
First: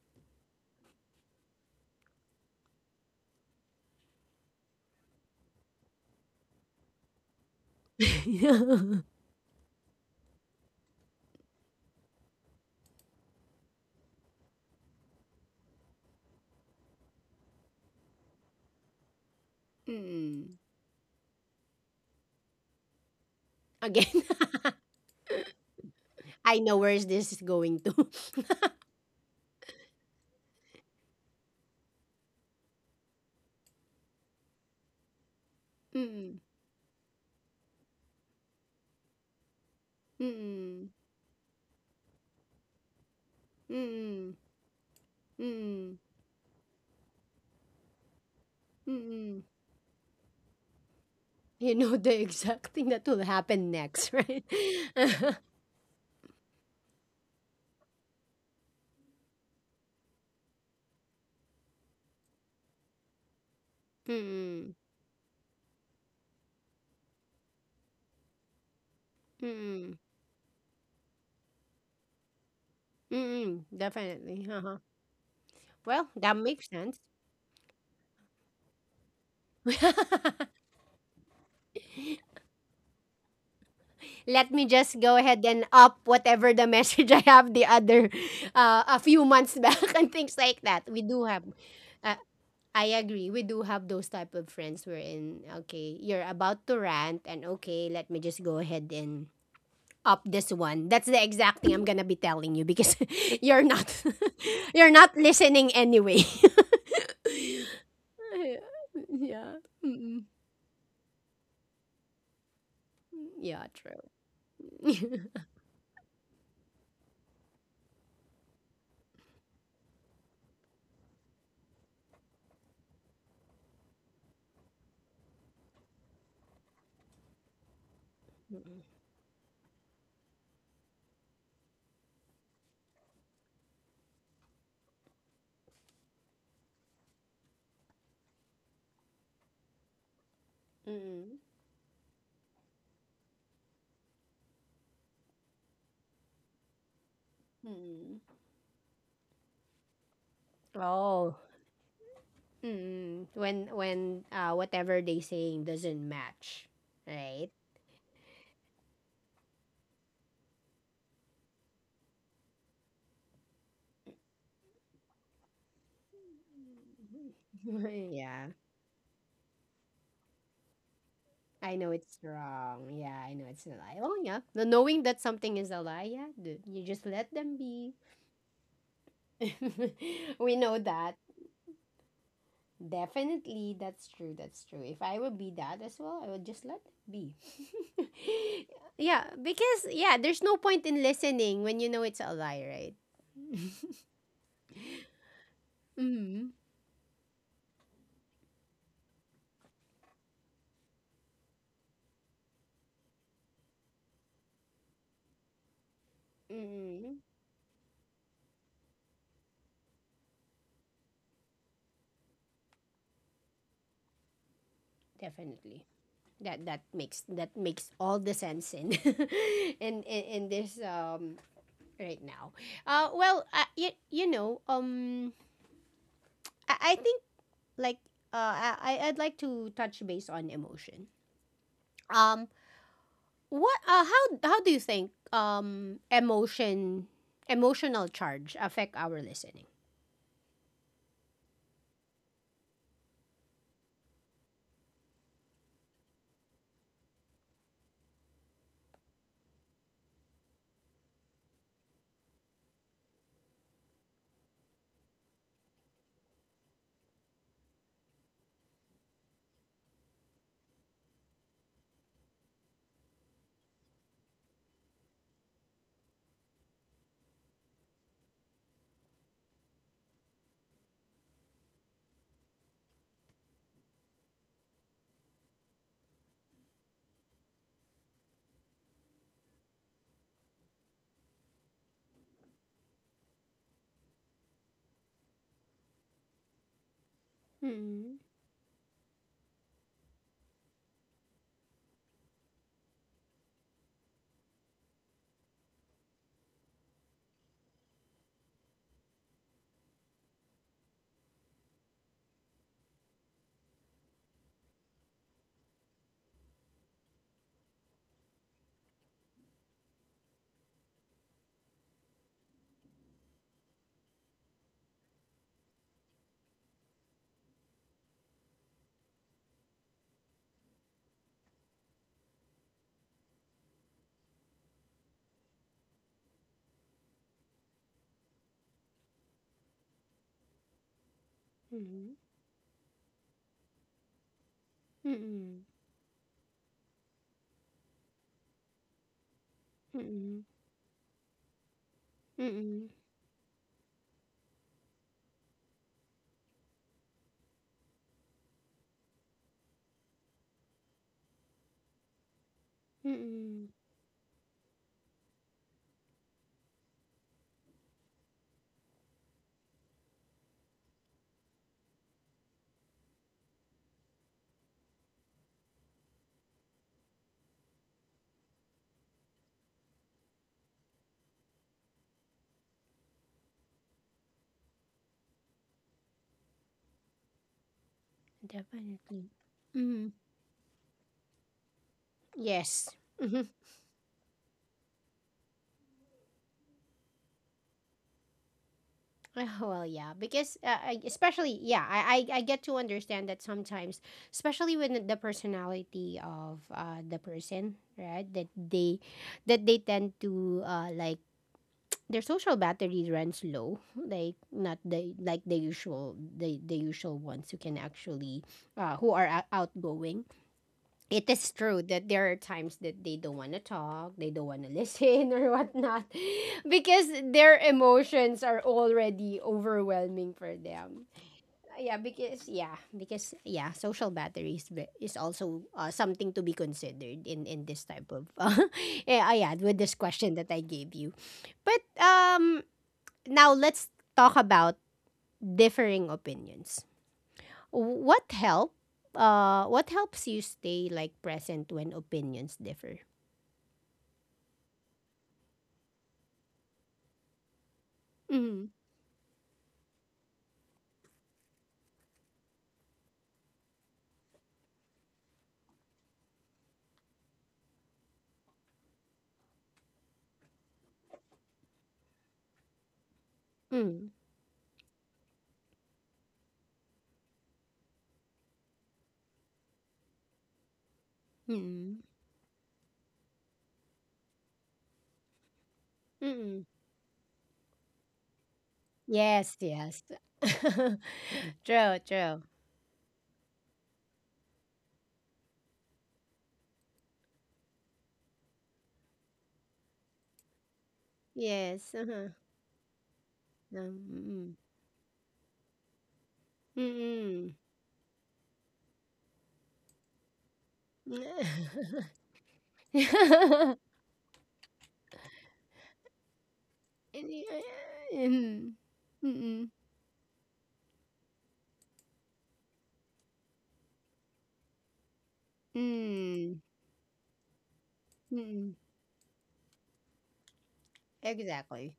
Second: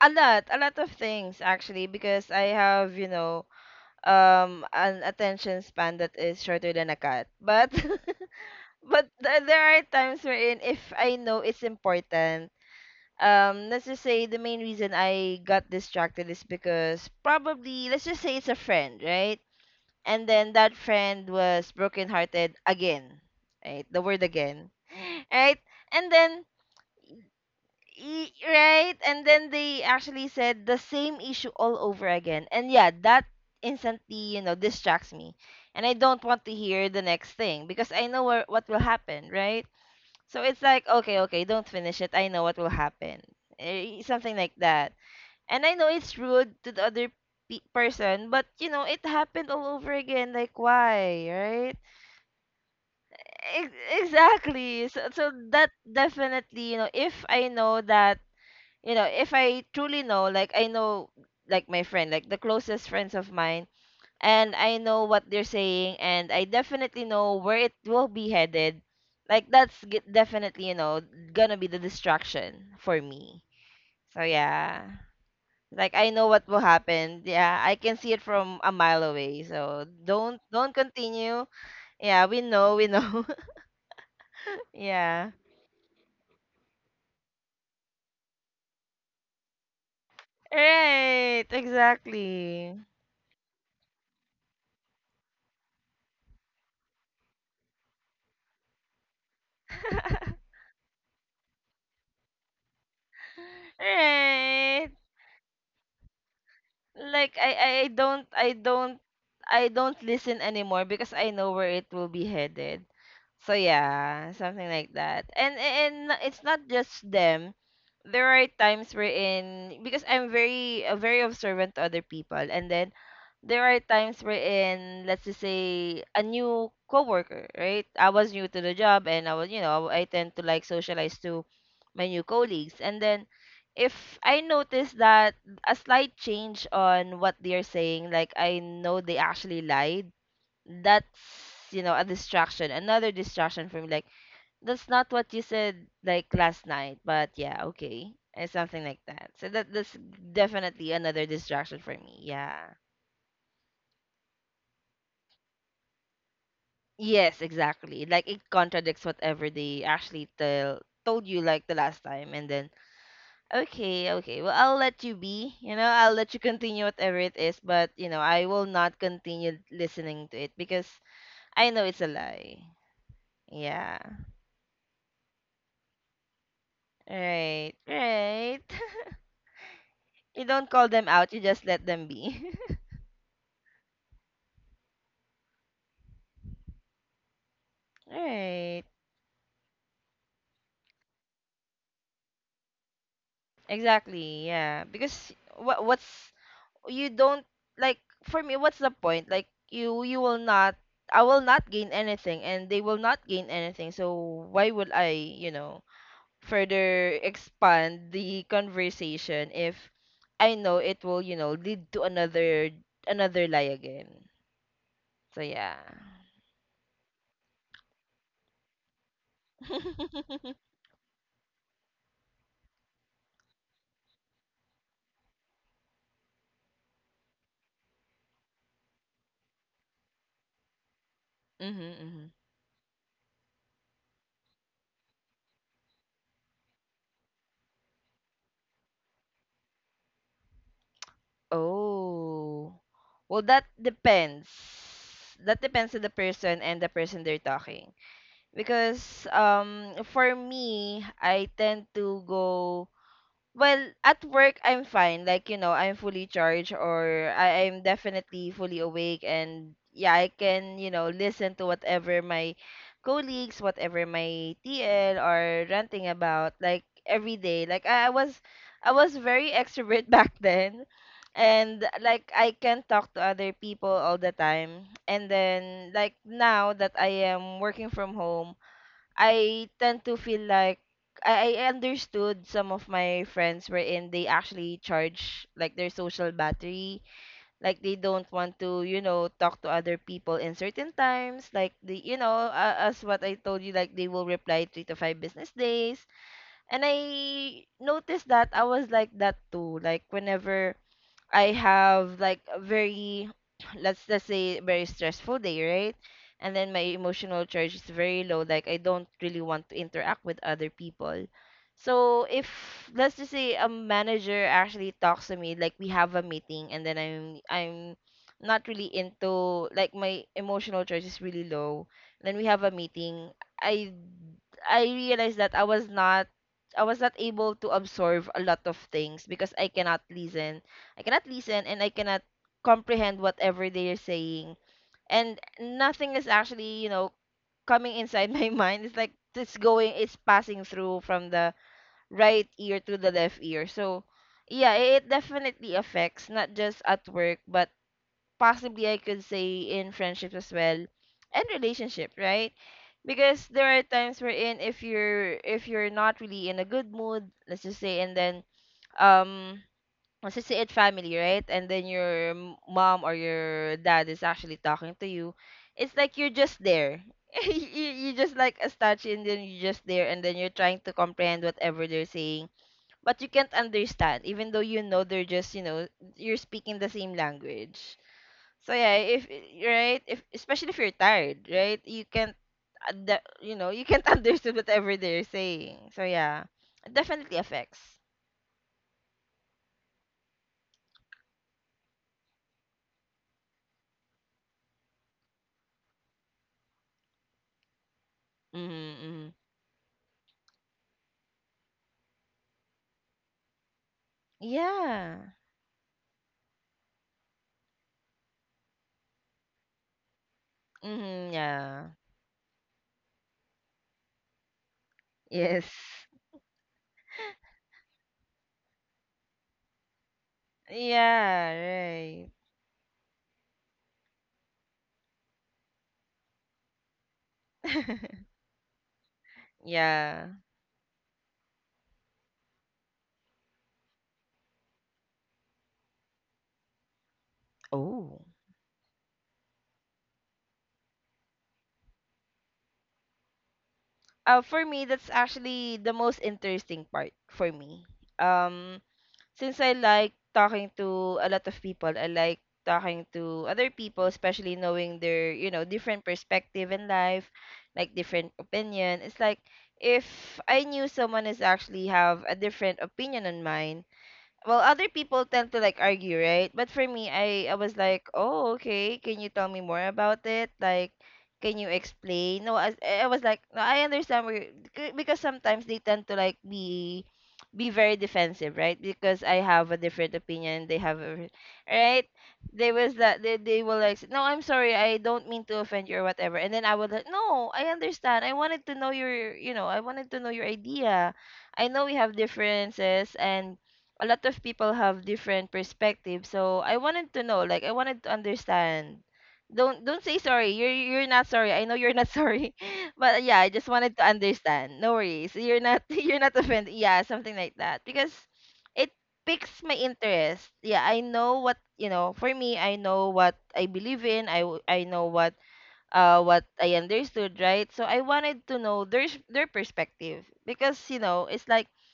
B: A lot, a lot of things actually, because I have, an attention span that is shorter than a cat. But, <laughs> but
A: <laughs>
B: there are times wherein if I know it's important, let's just say the main reason I got distracted is because probably, let's just say it's a friend, right? And then
A: Mm.
B: that friend was brokenhearted again, right? The
A: Again,
B: word again. <gasps> <laughs> Right? And
A: <laughs>
B: then
A: I know where this is going to.
B: Right? And then they actually said the same issue all over again. And yeah, that instantly, distracts me. And I
A: <laughs>
B: don't
A: Mm.
B: want to hear the next thing because I know what will happen, right? So it's like,
A: Mm.
B: okay, okay, don't finish it. I know what will happen.
A: Mm.
B: Something like that. And I know
A: Mm.
B: it's rude to the other person, but it
A: Mm.
B: happened all over again. Like, why,
A: You
B: right?
A: know the exact thing that will happen
B: Ex-
A: next, right? <laughs>
B: exactly. So,
A: Mm-mm.
B: that definitely, if I know that you know, if I truly know, like I know, like my friend, like the closest friends of mine, and
A: Mm.
B: I know what they're saying, and I definitely know where it will be headed, like that's definitely, gonna be the distraction for me.
A: Mm.
B: So
A: Definitely. Uh-huh.
B: yeah. Like
A: Well,
B: I know
A: that
B: what will
A: makes sense.
B: happen. Yeah, I can see it from a mile away. So don't
A: <laughs>
B: don't continue. Yeah, we know, we know.
A: Let
B: <laughs>
A: me just go
B: Yeah.
A: ahead and up whatever the <laughs> message I have the other a few months back. <laughs> And things like that. We do have
B: Right,
A: uh,
B: exactly.
A: I agree. We do have those type of friends wherein, okay, you're about to rant, and okay, let me just go ahead and up this one. That's the exact thing I'm going to be telling you because <laughs> you're not <laughs> you're
B: Right.
A: not listening anyway. <laughs>
B: Like I I I don't I don't
A: Yeah.
B: I don't
A: Mm-mm.
B: listen anymore because I know where it will be headed. So
A: Yeah,
B: yeah, something like
A: true.
B: that.
A: <laughs>
B: And it's not just them. There are times wherein because I'm very very observant to other people, and then there are times wherein let's just say a new coworker, right? I was new to the job, and I was you know I tend to like socialize to my new colleagues, and then if I notice that a slight change on what they're saying, like I know they actually lied. That's,
A: Mm-mm.
B: you know a distraction another distraction for me. Like, that's not what you said like last night, but yeah, okay.
A: Mm-mm.
B: And something like that. So that's definitely another
A: Oh.
B: distraction for me. Yeah,
A: Mm, when when whatever they saying doesn't match,
B: yes,
A: right?
B: exactly. Like it contradicts whatever they actually tell told you like the last time. And then okay, okay. Well, I'll let you be. You know, I'll let you continue whatever it is, but
A: <laughs>
B: I
A: Yeah.
B: will not continue listening to it because I
A: I
B: know
A: know
B: it's a
A: it's
B: lie.
A: wrong. Yeah, I know it's a
B: Yeah.
A: lie. Oh yeah. No, knowing that something is a lie, yeah, dude, you just let them
B: Right.
A: be.
B: Right. <laughs>
A: <laughs>
B: You
A: We
B: don't
A: know
B: call them
A: that.
B: out, you just let them be. <laughs>
A: Definitely that's true. That's true. If I would be that as well, I would just let them be.
B: Right.
A: <laughs> Yeah, because yeah, there's no point in listening when you know it's a lie, right? <laughs>
B: Exactly. Yeah. Because what's
A: Mm-hmm.
B: you don't like, for me what's the point? Like you will not, I will not gain anything and they will not gain anything. So why would I, further
A: Mm-hmm.
B: expand the conversation if I know it will, lead to another lie again. So yeah.
A: Definitely. That that makes all the sense in <laughs> in,
B: <laughs> mhm.
A: in in this right now. Well, you know I think like I'd like to touch base on emotion.
B: mhm.
A: um what how do you think emotional charge affect our listening?
B: Oh. Well, that depends. That depends on the person and the person they're talking. Because for me, I tend to go. Well, at work I'm fine. Like, you know, I'm fully charged or I am definitely fully awake, and yeah, I can, you know, listen to whatever my colleagues, whatever my TL are ranting about like every day. Like I was, I was very extrovert <laughs> back then, and like I can talk to other people all the time. And then like now that I am working from home, I tend to feel like I understood some of my friends wherein they actually charge like their social battery. Like they
A: Mm,
B: don't want to, you know, talk to other people in certain times. Like the, you know, as what I told you, like they will reply three to five business days. And I noticed that I was like that too. Like whenever I have like a very <clears throat> let's just say very stressful day, right? And then my emotional charge is very low. Like I don't really want to interact with other people. So if, let's just say a manager actually talks to me, like we have a meeting, and then I'm not really into, like my emotional charge is really low. Then we have a meeting. I I realized that I was not, I was not able to absorb a lot of things because I cannot listen. I cannot listen and I
A: mm,
B: cannot comprehend whatever they are saying. And
A: mm,
B: nothing is actually, you know, coming inside <laughs> my mind. It's like it's going,
A: mm,
B: it's
A: mm,
B: passing through from the right ear
A: mm,
B: to the left ear. So yeah, it definitely affects not just at work but possibly I could say in friendships as well, and relationship, right? Because there
A: mm.
B: are times wherein if you're not really in a good mood, let's just say, and then um let's just say it family, right? And then your mom or your dad is actually talking to you, it's like you're just there. <laughs> You just like a statue, and then you're just there, and then you're trying to comprehend whatever they're saying, but you can't understand even though, you know, they're just, you know, you're speaking the same language. So yeah, if,
A: Definitely.
B: right,
A: Mm,
B: if especially if you're tired, right, you can't,
A: yes.
B: you
A: <laughs>
B: know, you can't <laughs> understand whatever they're saying. So yeah, it definitely affects.
A: <laughs> Well, yeah, because I- especially, yeah, I get to understand that sometimes, especially when the personality of the person, right,
B: Mm-hmm,
A: that they tend to like their social battery runs low, like not the
B: yeah.
A: like the usual the usual ones who can actually who are o- outgoing,
B: Mm-hmm,
A: it is true
B: yeah.
A: that there are times that they don't want to talk, they don't want to <laughs> listen or
B: Yes.
A: whatnot, <laughs> because their emotions are already overwhelming for them.
B: Yeah.
A: Yeah,
B: Right.
A: because yeah, because yeah, social battery is, ve- is also something to be considered in this type
B: <laughs>
A: of <laughs> yeah, yeah, with this
B: Yeah.
A: question that I gave you. But now let's talk about differing opinions. What
B: Oh.
A: help? What helps you stay like present when opinions differ?
B: For me, that's actually the most interesting part for me.
A: Mm.
B: Um, since I like talking to a lot of people, I like talking to other people, especially knowing their, you know, different perspective in life, like different opinion. It's like if I knew someone is actually have a different opinion on mine,
A: Mm.
B: well other people tend to like argue, right? But for me, I was like, oh okay, can you tell me more about it? Like can you
A: Mm.
B: explain? No, I was like, no I understand where you-" c- because sometimes they tend to like
A: Mm.
B: be very defensive, right? Because I
A: Yes.
B: have a
A: Yes.
B: different opinion, they
A: <laughs>
B: have a,
A: True.
B: right,
A: True.
B: they was that they will like, no I'm sorry, I don't mean to offend you or whatever. And then I would like, no I understand, I wanted to know your, you know, I wanted to know your idea. I know
A: Yes.
B: we have
A: Uh-huh.
B: differences, and a lot of
A: Um,
B: people have different perspectives. So I wanted to know,
A: Mm.
B: like I wanted to understand. Don't say sorry. You're
A: Mm.
B: not sorry. I know you're
A: Mm.
B: not sorry. <laughs> But yeah, I just
A: <laughs>
B: wanted to understand. No worries. You're not <laughs> you're not offended. Yeah, something like that. Because
A: Mm.
B: it piques
A: Mm.
B: my interest. Yeah, I know what, you know, for me I know what I believe in. I know what
A: Mm.
B: I understood, right? So I wanted to
A: Mm.
B: know their their perspective. Because, you
A: <laughs>
B: know, it's like
A: Exactly.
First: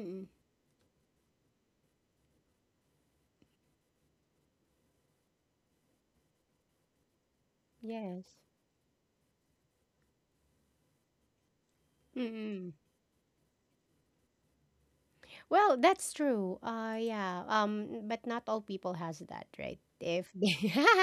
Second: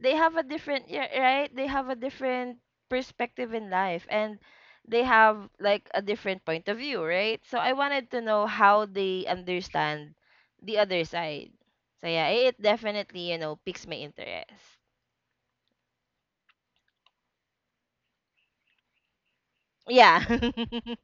B: they have a different, yeah right, they have a different perspective in life, and they have like a different point of view, right? So I wanted to
A: Yes.
B: know how they understand the other side. So yeah, it
A: Mm.
B: definitely, you know, piques my interest.
A: Well, that's true. Yeah. Um, but not all people has that, right?
B: Yeah.
A: If they,
B: <laughs>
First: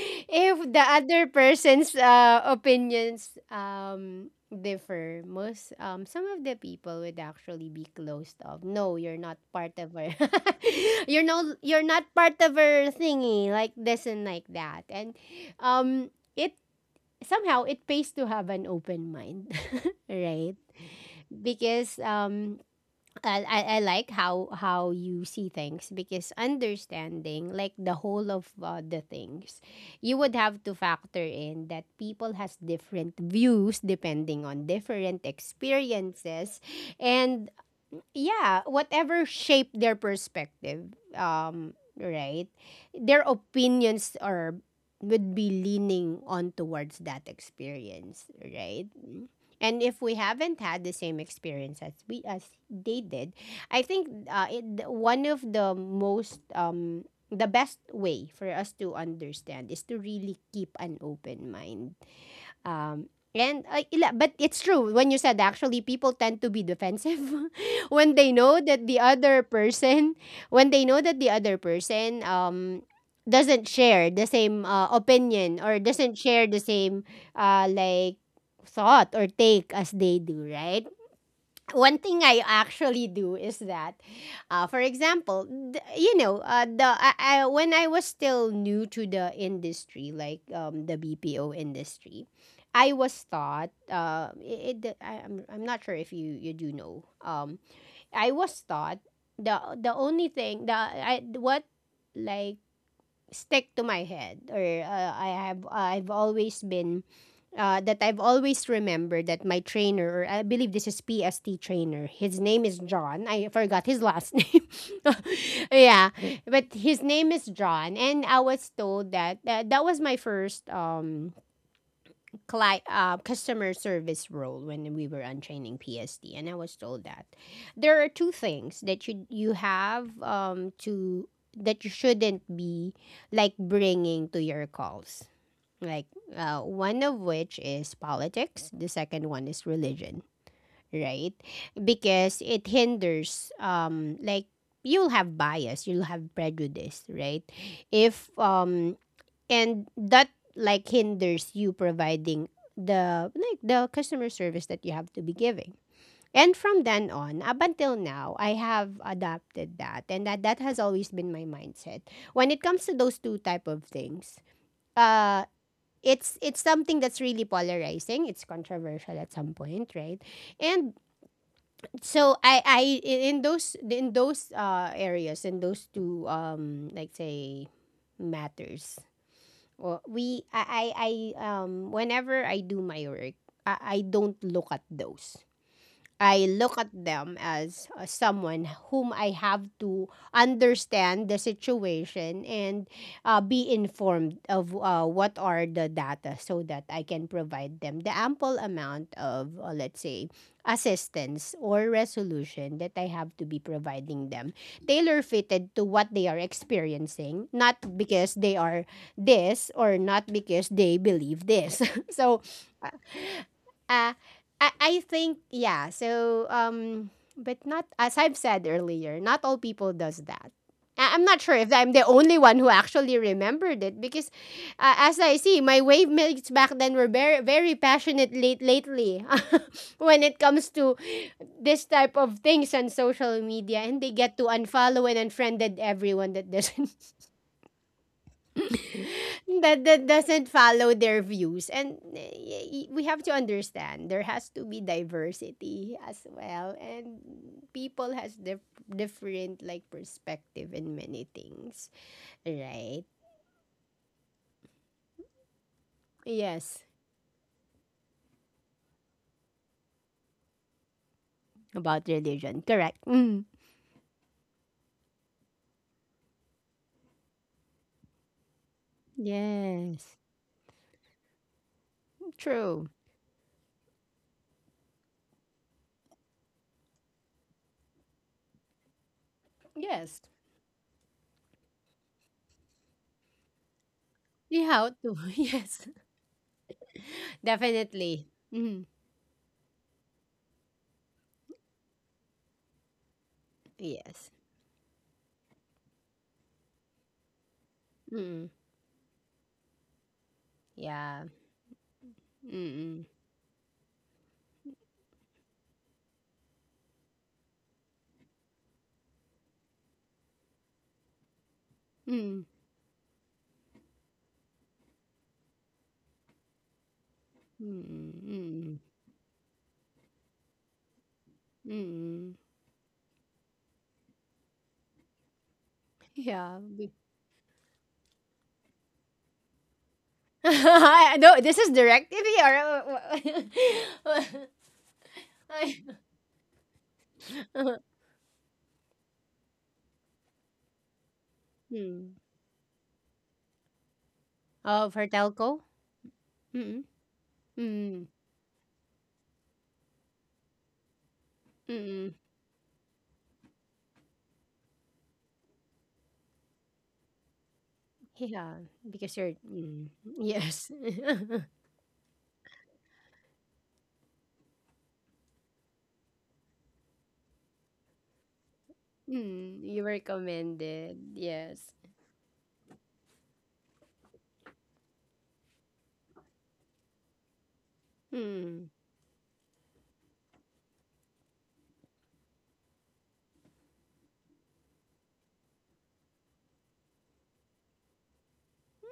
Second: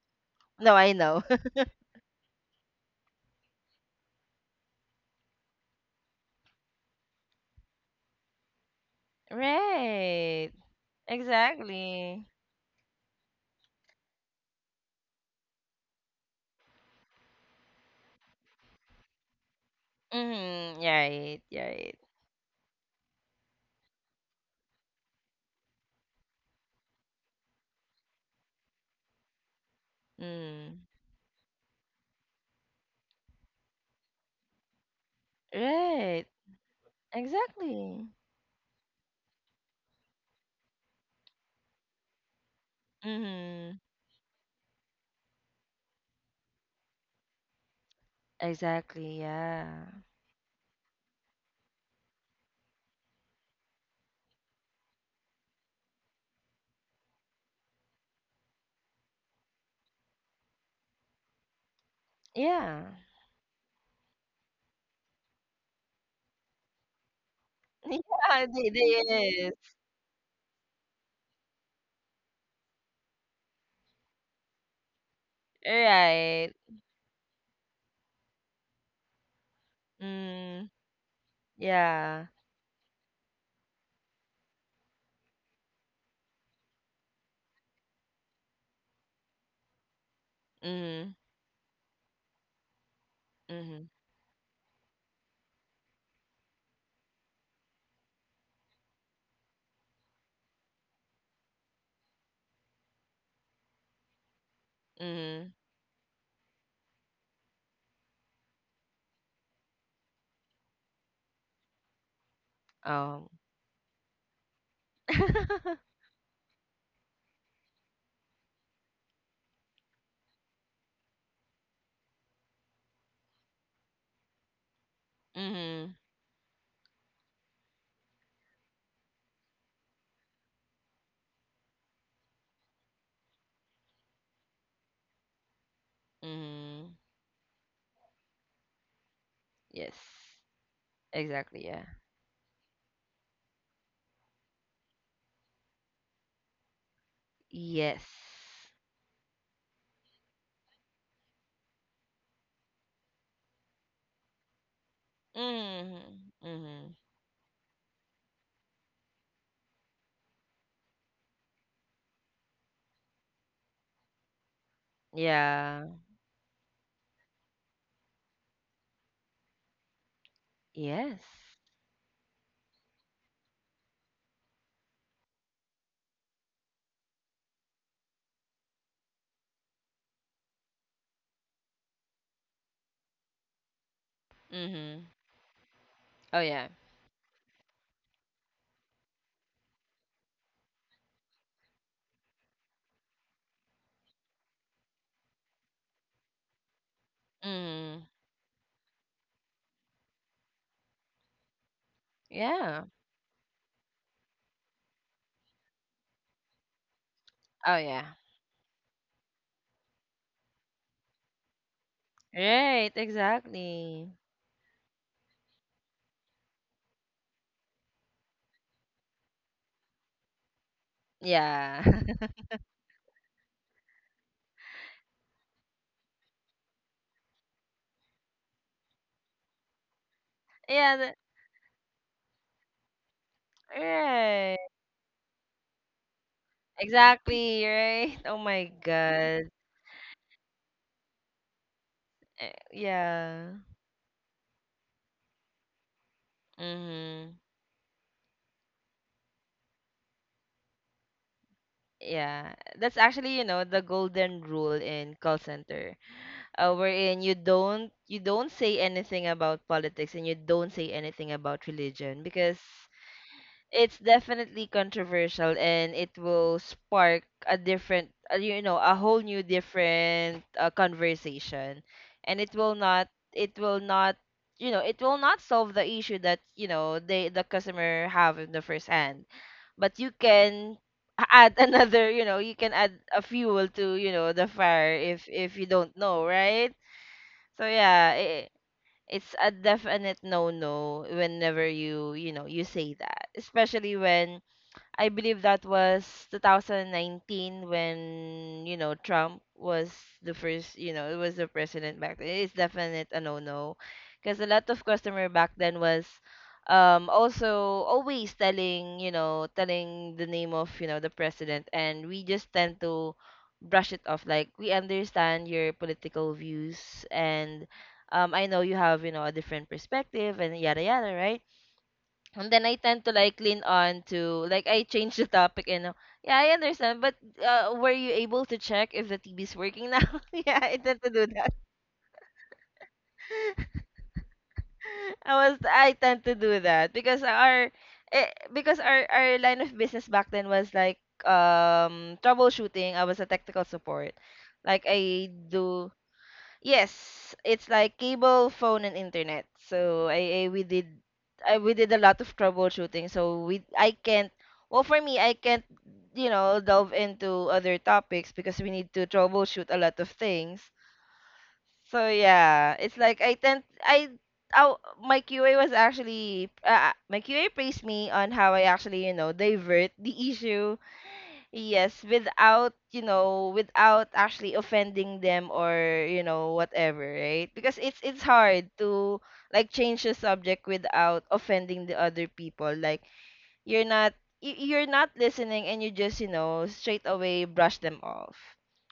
A: <laughs> if
B: No
A: the
B: I know.
A: other person's opinions differ, most some of the people would actually be closed off. No, you're
B: <laughs>
A: not part of our
B: Right.
A: <laughs> you're no you're not
B: Exactly.
A: part of our thingy, like this and like that. And it somehow it pays to have an open mind, <laughs> right?
B: Mm-hmm. Yeah, right, yeah, right.
A: Because um, I like how you see things because understanding like the whole of the things, you would have to
B: Mm.
A: factor in that people has different views depending on different
B: Right.
A: experiences and
B: Exactly.
A: yeah, whatever shape their perspective, right? Their
B: Mm-hmm.
A: opinions are would be leaning on towards that experience, right?
B: Exactly,
A: And
B: yeah.
A: if we haven't had the same experience as we as they did, I think it, one of the most the best way for us to understand is to really keep an open mind
B: Yeah.
A: and like, ila- but it's true when you said actually people tend to be defensive <laughs> when
B: <laughs>
A: they
B: Yeah,
A: know that the other
B: it is.
A: person when they know that the other person doesn't share the same opinion or doesn't share
B: Right.
A: the same like thought or take as they do,
B: Mm,
A: right? One
B: yeah.
A: thing I actually do is that, for example, th- you know, when I was still new to the industry, like the
B: Mm,
A: BPO industry, I was taught.
B: mm,
A: It, it, I'm not sure if you you do know. I was taught the only thing the I what like stick to my head or I
B: mm.
A: have I've always been that I've always remembered that my trainer, or I believe this is PST trainer, his name is
B: Oh.
A: John. I forgot his last <laughs> name. <laughs>
B: <laughs>
A: Yeah, but his name is John, and I was told that that was my first cli- customer service role when we were on training
B: Mm,
A: PST, and I was told that there are two things that you have to that you shouldn't be like bringing to your calls like
B: mm.
A: one of which is politics, the second one is
B: Yes.
A: religion, right?
B: Exactly, yeah.
A: Because it hinders like you'll have bias, you'll have prejudice, right?
B: Yes.
A: If um, and that like hinders you providing the like the customer service that you have to be giving,
B: Mm,
A: and from
B: mm.
A: then on up until now I have adopted that, and that that has always been my mindset when it comes to those two type of things. uh
B: Yeah.
A: it's something that's really polarizing. It's controversial at some point, right? And
B: Yes.
A: so I in those areas in those two like say matters. Well, we I whenever I do my work, I don't look at
B: Mm-hmm.
A: those.
B: Oh
A: I
B: yeah.
A: look at them as someone whom I have to understand the situation and be informed of what are the data so that I can provide them
B: Mm.
A: the ample amount of, let's say, assistance or resolution
B: Yeah.
A: that I have to be providing them tailor fitted to what they are experiencing, not
B: Oh yeah.
A: because they are this or not because they believe this. <laughs> So
B: Right, exactly.
A: uh, I think yeah. So but not as I've said earlier, not all people does that. I- I'm not sure if
B: Yeah.
A: I'm the
B: <laughs>
A: only one who actually remembered it because, as I see, my wave mates back then were very passionate late lately <laughs> when it comes to
B: Yeah, the-
A: this type of things on social media, and they get to
B: right.
A: unfollow and unfriended everyone that doesn't
B: Exactly, right? Oh my <laughs> god.
A: that doesn't follow their views and
B: Eh,
A: eh, we have to
B: yeah.
A: understand there has to be diversity as well, and
B: Mhm.
A: people has dif- different like perspective in many things,
B: Yeah. That's
A: right?
B: actually, you know, the golden rule in call center.
A: Yes.
B: Wherein you don't say anything about politics, and you don't say anything about
A: About
B: religion because
A: religion, correct. Mm.
B: it's definitely controversial, and it will spark a different, you know, a whole new
A: Yes.
B: different conversation, and
A: True.
B: it will not you know, it will not solve the issue that, you know, they, the customer have in the first hand. But you
A: Yes.
B: can add <laughs> another, you know, you can add a fuel to, you know, the
A: We
B: fire
A: have to <laughs>
B: if you
A: yes,
B: don't know, right? So yeah,
A: definitely.
B: it,
A: Mm.
B: it's a definite no no whenever you, you know, you say that, especially
A: Yes.
B: when I believe that was 2019
A: Mm.
B: when, you know, Trump was the first, you know, it
A: Yeah.
B: was the president back then. It's definite a no-no. Because a lot of customer back then was also always telling, you know, telling the name of, you know, the president. And we
A: Mm-mm.
B: just tend to brush it off. Like, we understand your political views, and I know you
A: Mm-mm.
B: have, you know, a different perspective and yada yada, right?
A: Mm-mm.
B: And then I tend to like lean on to, like I change the topic and yeah, I
A: Yeah,
B: understand. But were you able to check if the TV is working now? <laughs>
A: <laughs>
B: Yeah, I tend to do
A: no,
B: that.
A: this is direct TV or
B: <laughs> I tend to do that because our,
A: <laughs>
B: because our line of business back then was like
A: Hmm.
B: troubleshooting. I was a technical support. Like
A: Of her
B: I
A: telco.
B: do,
A: Mm-mm.
B: yes, it's like
A: Mm.
B: cable, phone, and internet. So, I, we did a
A: Mm-mm.
B: lot of troubleshooting. So we, I can't, well for me I can't, you know, delve into other topics
A: Yeah,
B: because we need to
A: because you're
B: troubleshoot a
A: mm.
B: lot of things.
A: Yes. <laughs>
B: So yeah, it's like I tend I oh, my QA was actually, my QA praised me on how I actually, you know,
A: Mm. You
B: divert
A: were
B: the issue.
A: commended. Yes.
B: Yes, without, you know, without actually offending them or, you know, whatever, right? Because it's
A: Mm.
B: hard to like change the subject without offending the other people. Like you're not, you're not listening, and you just, you know, straight away brush them off.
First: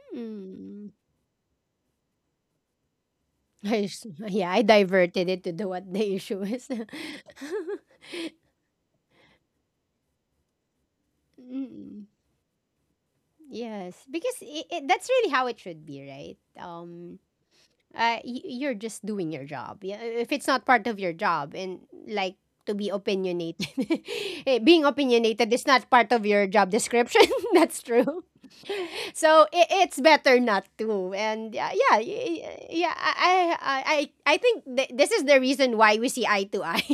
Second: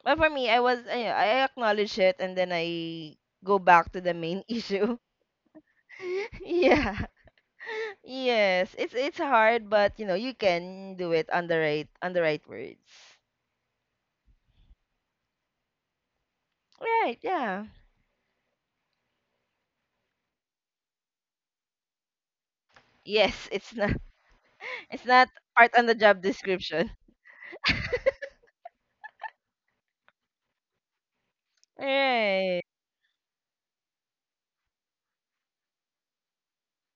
B: But for me,
A: Mm.
B: I acknowledge it, and then I go
A: I
B: back to
A: s-
B: the main <laughs>
A: yeah, I
B: issue.
A: diverted it to the what the
B: <laughs>
A: issue is.
B: Yeah.
A: <laughs>
B: Yes, it's hard, but you know, you can do it on the right,
A: Mm.
B: on the right words.
A: Yes, because I it, that's really how it should be, right?
B: Right, yeah.
A: Y- you're just doing your job. Yeah, if it's not part of your job and like to be
B: Yes,
A: opinionated,
B: it's not
A: <laughs> eh, being
B: <laughs> it's not
A: opinionated is
B: part on
A: not
B: the
A: part
B: job
A: of your job
B: description.
A: description. <laughs> That's true. <laughs> So I it's better not to. And yeah, yeah, y- y-
B: Right.
A: yeah, I think th- this is the reason why we see eye to eye. <laughs>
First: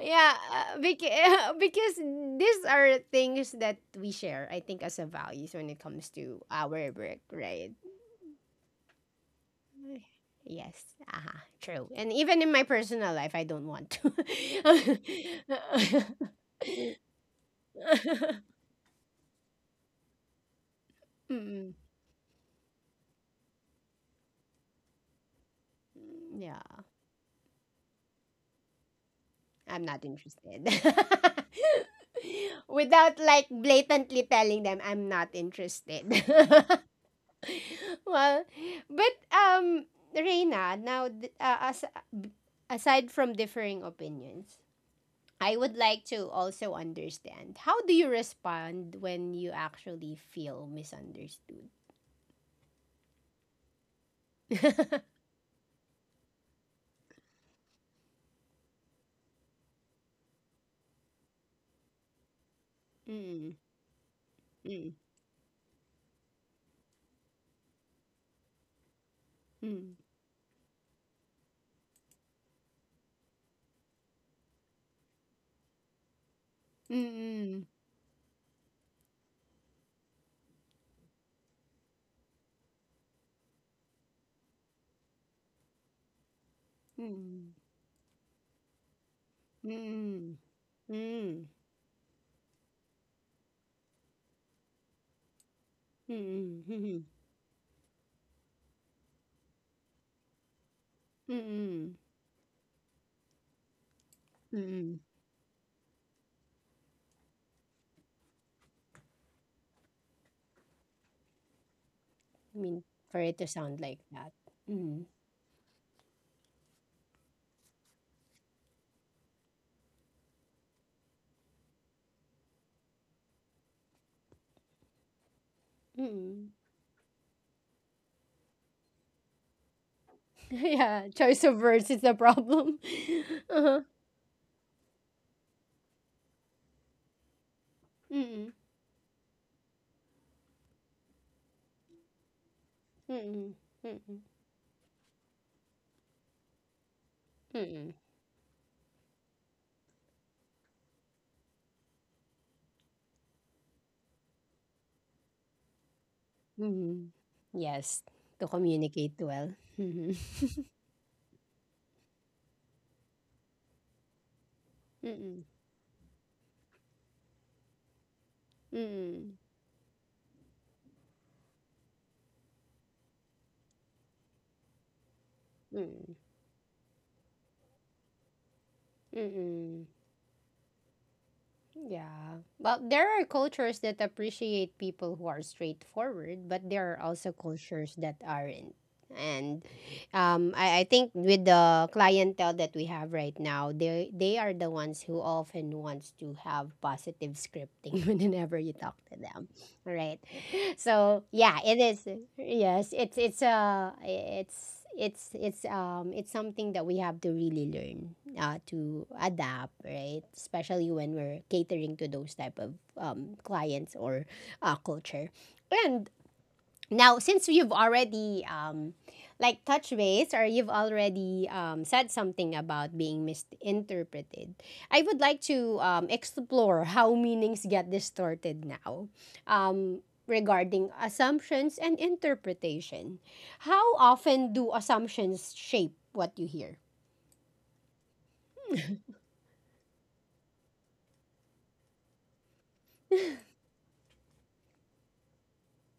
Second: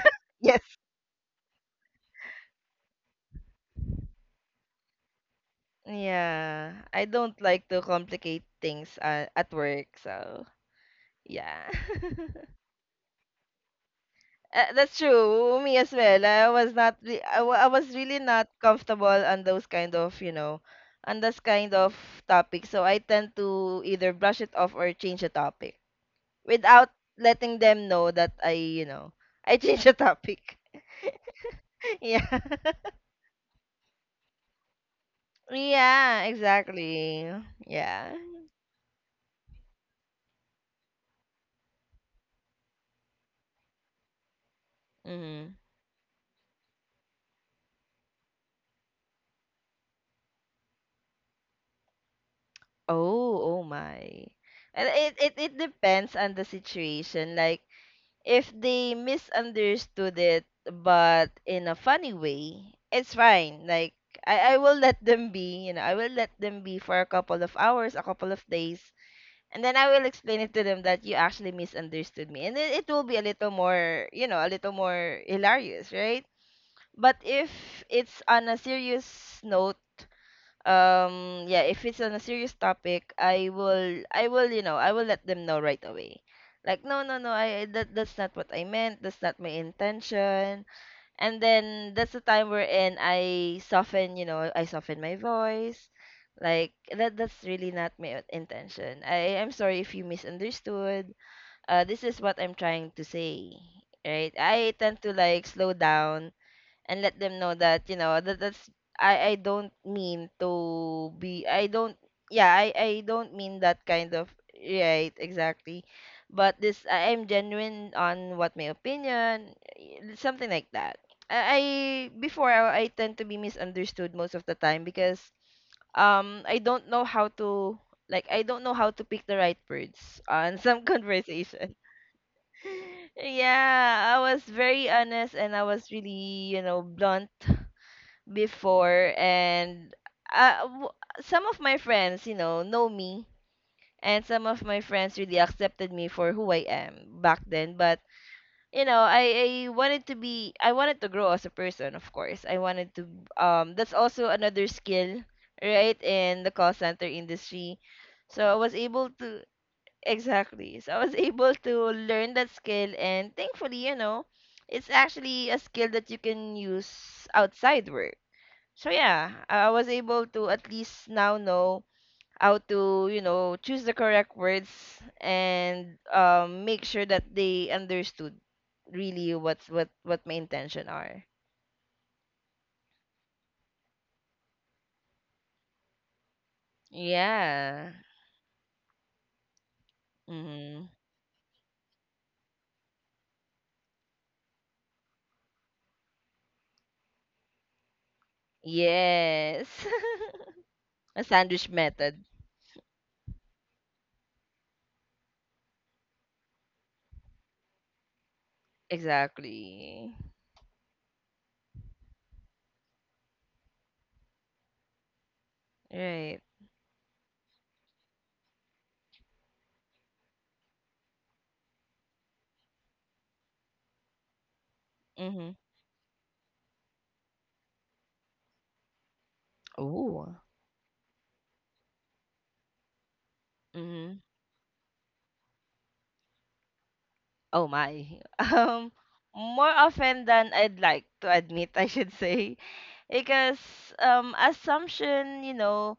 A: Yeah,
B: Yes.
A: beca- <laughs> because these are things that we share. I think as a values when it comes to our
B: Yeah.
A: work,
B: I don't like
A: right?
B: to complicate things at work, so
A: Yes. Uh-huh.
B: yeah.
A: True. And even in
B: <laughs>
A: my personal life, I don't want to. <laughs>
B: That's true. Me as well. I was really not comfortable on those kind of, you know, on those
A: Mm-mm.
B: kind of topics. So I tend to either brush it off or change the topic
A: Yeah.
B: without letting them know that I, you know, I <laughs>
A: I'm
B: changed the
A: not
B: topic.
A: interested.
B: <laughs> Yeah.
A: <laughs> Without like blatantly telling them I'm not interested.
B: Yeah,
A: <laughs>
B: exactly. Yeah.
A: Well, but Reina, now th- as- aside from differing opinions,
B: Mm-hmm.
A: I would like to also understand, how do you respond when you actually feel misunderstood?
B: Oh, oh my. And it,
A: <laughs>
B: it it depends on the situation. Like if they misunderstood it but in a funny way, it's
A: Mm,
B: fine. Like I will
A: mm,
B: let them be, you know, I will let them be for a couple of hours, a couple of days, and then I
A: mm,
B: will explain it to them that you actually misunderstood me. And it will be a little more, you know, a little more hilarious, right? But if
A: mm,
B: it's on a serious note, yeah, if it's on a serious topic, I will you know, I will let them know right away. Like, no, no, no,
A: mm,
B: that's not what I meant, that's not my
A: mm,
B: intention. And
A: mm,
B: then that's the time wherein I soften, you know, I soften my voice.
A: mm,
B: Like,
A: mhm,
B: that's really not my intention. I'm sorry if you misunderstood.
A: mm,
B: This is what I'm trying to say, right? I tend
A: mm.
B: to like slow down and let them know that, you know, that that's I don't mean to be, I don't, yeah,
A: I
B: I
A: mean,
B: I
A: for
B: don't
A: it to
B: mean
A: sound
B: that
A: like
B: kind
A: that.
B: of,
A: Mm,
B: right, exactly. But this, I am genuine on what my opinion, something like that. I Before, I tend to be misunderstood most of the time because
A: mm.
B: I don't know how to, like, I don't know how to pick the right words
A: <laughs>
B: on some <laughs>
A: Yeah, choice of
B: conversation.
A: words is the problem. <laughs>
B: <laughs>
A: Uh-huh.
B: Yeah, I was very honest and I was really, you know, blunt
A: Mm,
B: before. And uh, w- some of my friends, you know
A: mm,
B: me,
A: mm, mm, mm,
B: and some of my friends really accepted me for who I am back then.
A: mm,
B: But you know, I wanted to be, I wanted to grow as a person. Of course I wanted to, that's also another skill, right, in the call
A: mm.
B: center industry.
A: Yes, to
B: So I was able
A: communicate
B: to,
A: well. <laughs> Mm-hmm.
B: exactly, so I was <laughs> able to learn that skill. And thankfully, you know, it's actually a skill that you can use outside work. So
A: Mm-mm.
B: yeah, I was able to at least now know how to, you know, choose the correct words and
A: Mm-mm.
B: make sure that they understood really
A: Mm-mm.
B: what my intention are.
A: Yeah. Well, there are cultures that appreciate people who are straightforward, but there are also cultures
B: Yeah.
A: that aren't. And I
B: Mm-hmm.
A: think with the clientele that we have right now, they are the ones who often wants to have positive scripting <laughs> whenever you talk to them,
B: Yes.
A: right? <laughs>
B: <laughs>
A: so
B: A
A: yeah
B: sandwich
A: it is
B: method.
A: yes it's something that we have to really learn to adapt,
B: Exactly.
A: right? Especially when we're catering to those type of clients or culture. And
B: Right.
A: now, since you've already like touch base, or you've already said something about being misinterpreted, I would like
B: Mm-hmm.
A: to explore how meanings get distorted now, um,
B: Oh.
A: regarding assumptions and interpretation. How often do assumptions shape what you hear?
B: Oh my. <laughs> Um, More often than I'd like to admit, <laughs> I should say, because assumption, you know,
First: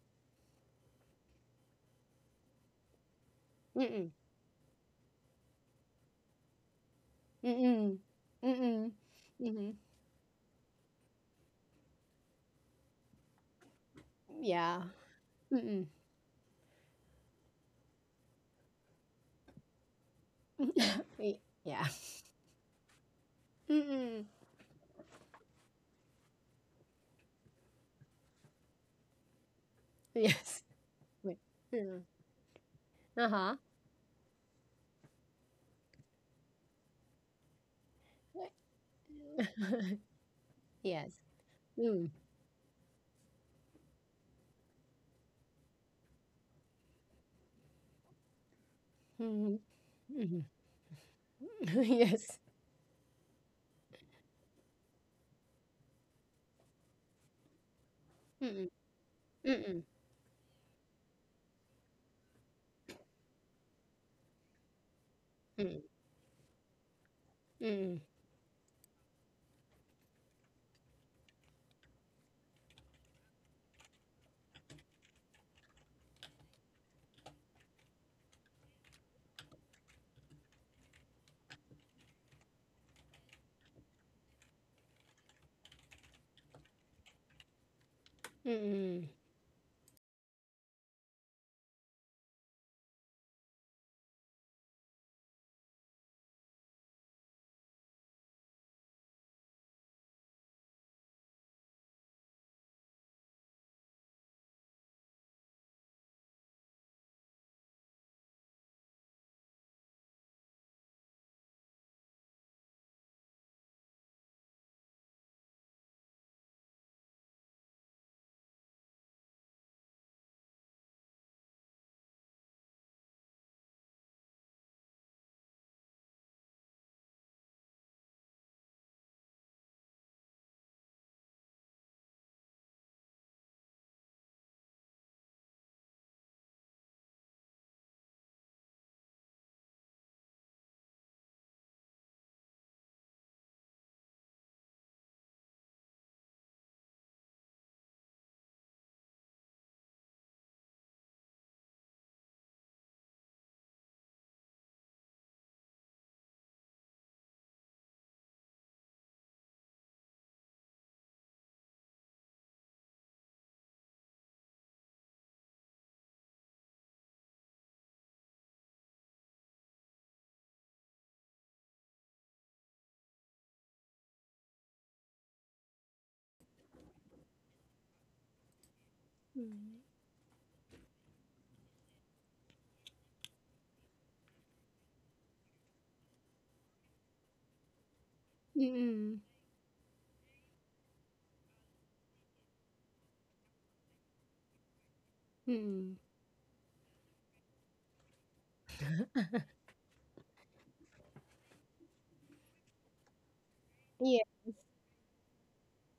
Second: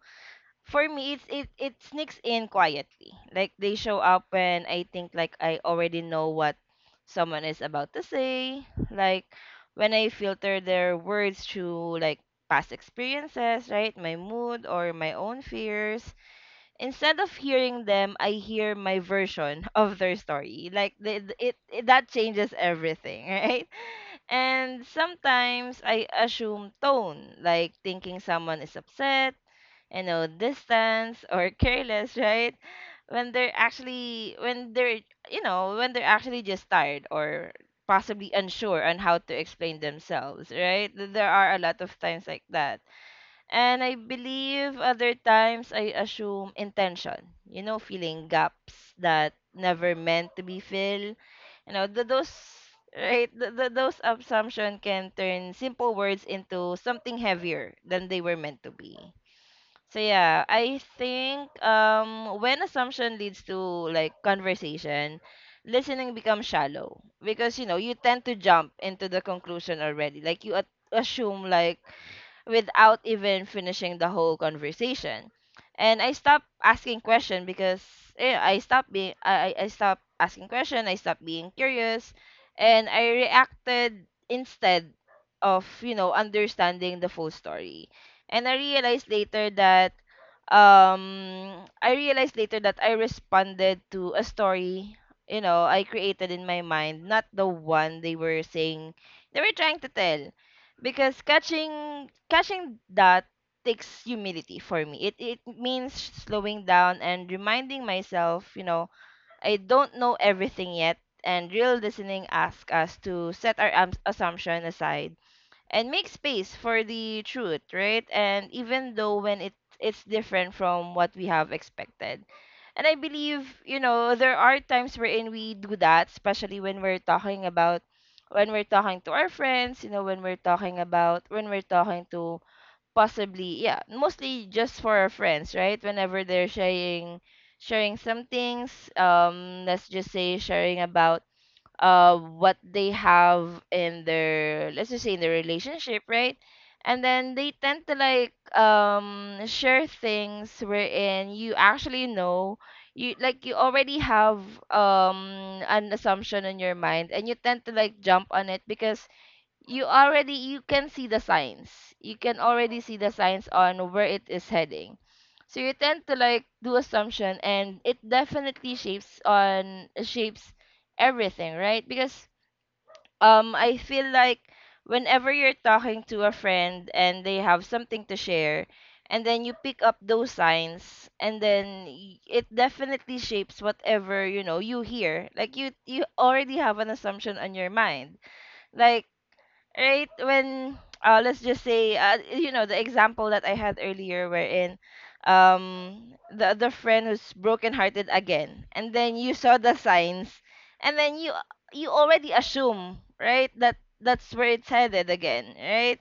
B: for me, it sneaks in quietly. Like, they show
A: Mm-mm.
B: up when I think, like, I already know what someone is about
A: Mm-mm.
B: to say.
A: Mm-mm.
B: Like,
A: Mm-hmm.
B: when I filter their words through, like, past experiences, right? My mood
A: Yeah.
B: or my own
A: Mm-mm.
B: fears, instead of hearing them, I hear my version <laughs> of their story. Like
A: <laughs>
B: it,
A: Yeah.
B: that changes everything, <laughs> right?
A: Mm-mm.
B: And sometimes I assume tone, like thinking someone is upset, you know,
A: Yes.
B: distance or
A: <laughs>
B: careless, <laughs> right?
A: Uh huh.
B: When they're, you know, when they're actually just tired or possibly unsure on how to explain
A: <laughs>
B: themselves, right?
A: Yes.
B: There are a lot of
A: Mm.
B: times like that. And I believe other times I assume intention, you know, feeling gaps that
A: Mhm.
B: never meant to
A: Mhm.
B: be filled. You
A: <laughs>
B: know, those,
A: Yes.
B: right, those assumption can turn simple words into something heavier than they were meant to
A: Mm.
B: be.
A: Mm.
B: So yeah, I think when assumption leads to, like, conversation,
A: Mm.
B: listening becomes shallow because, you know, you
A: Mm.
B: tend to jump into the conclusion already. Like you assume, like, without even finishing the whole conversation. And I stopped asking question because I stopped asking question, I stopped being curious, and I reacted instead of, you know, understanding the full story. And I realized
A: Mm.
B: later that I responded to a story, you know, I created in my mind, not the one they were saying, they were trying to tell. Because catching that takes humility for me. It means slowing down and reminding myself, you know, I don't know everything yet, and real listening asks us to set our assumption aside and make space for the truth, right? And even though when it's different from what we have expected. And I believe, you know, there are times wherein we do that, especially when we're talking about, when we're talking to our friends, you know, when we're talking about, when we're talking to, possibly, yeah, mostly just for our friends, right? Whenever they're sharing some things, let's just say sharing about what they have in their, let's just say in their relationship, right? And then they tend to like share things wherein you actually know, you, like, you already have an assumption in your mind and you tend to like jump on it because you already, you can see the signs, you can already see the signs on where it is heading. So you tend to like do assumption and it definitely shapes everything, right? Because I feel like whenever you're talking to a friend and they have something to share, and then you pick up those signs, and then it definitely shapes whatever, you know, you hear. Like, you already have an assumption on your mind. Like,
A: Mm.
B: right, when let's just say, you know, the example that I had earlier wherein
A: Mm.
B: the friend who's brokenhearted again, and then you saw the signs, and then you already assume, right, that
A: Yeah.
B: that's where it's headed again, right?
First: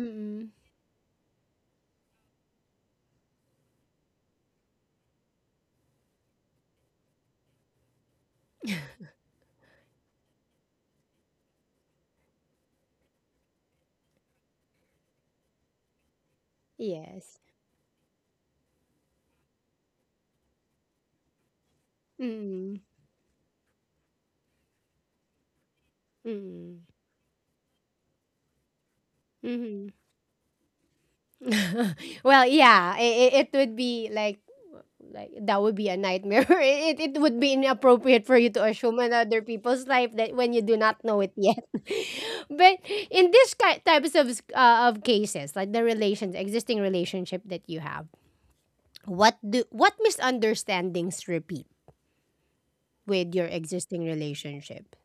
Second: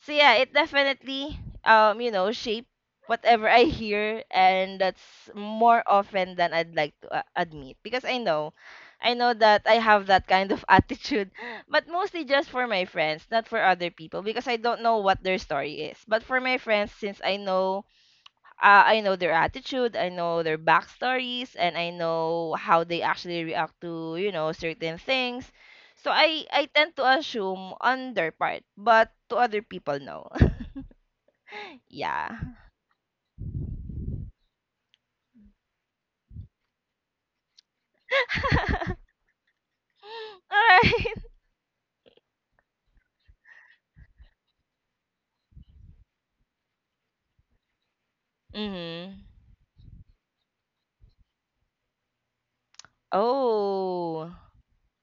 B: So yeah, it definitely you know shape whatever I hear, and that's more often than I'd like to admit because I know that I have that kind of <laughs> attitude, but mostly just for my friends, not for other people because I don't know what their story is. But for my friends, since I
A: Yes.
B: know. I know their attitude, I know their backstories, and I know
A: Mm.
B: how they actually react to, you know, certain things. So I
A: Mm.
B: tend to assume on their part, but to other
A: Mhm.
B: people, no.
A: <laughs>
B: Yeah.
A: Well, yeah, it would be like that would be a nightmare. <laughs> It would be inappropriate for you to assume
B: <laughs>
A: another people's life that when you do not
B: Alright.
A: know it yet. <laughs> But in this types of of cases, like the relations, existing relationship that you have,
B: Mhm.
A: what misunderstandings repeat with your existing
B: Oh.
A: relationship?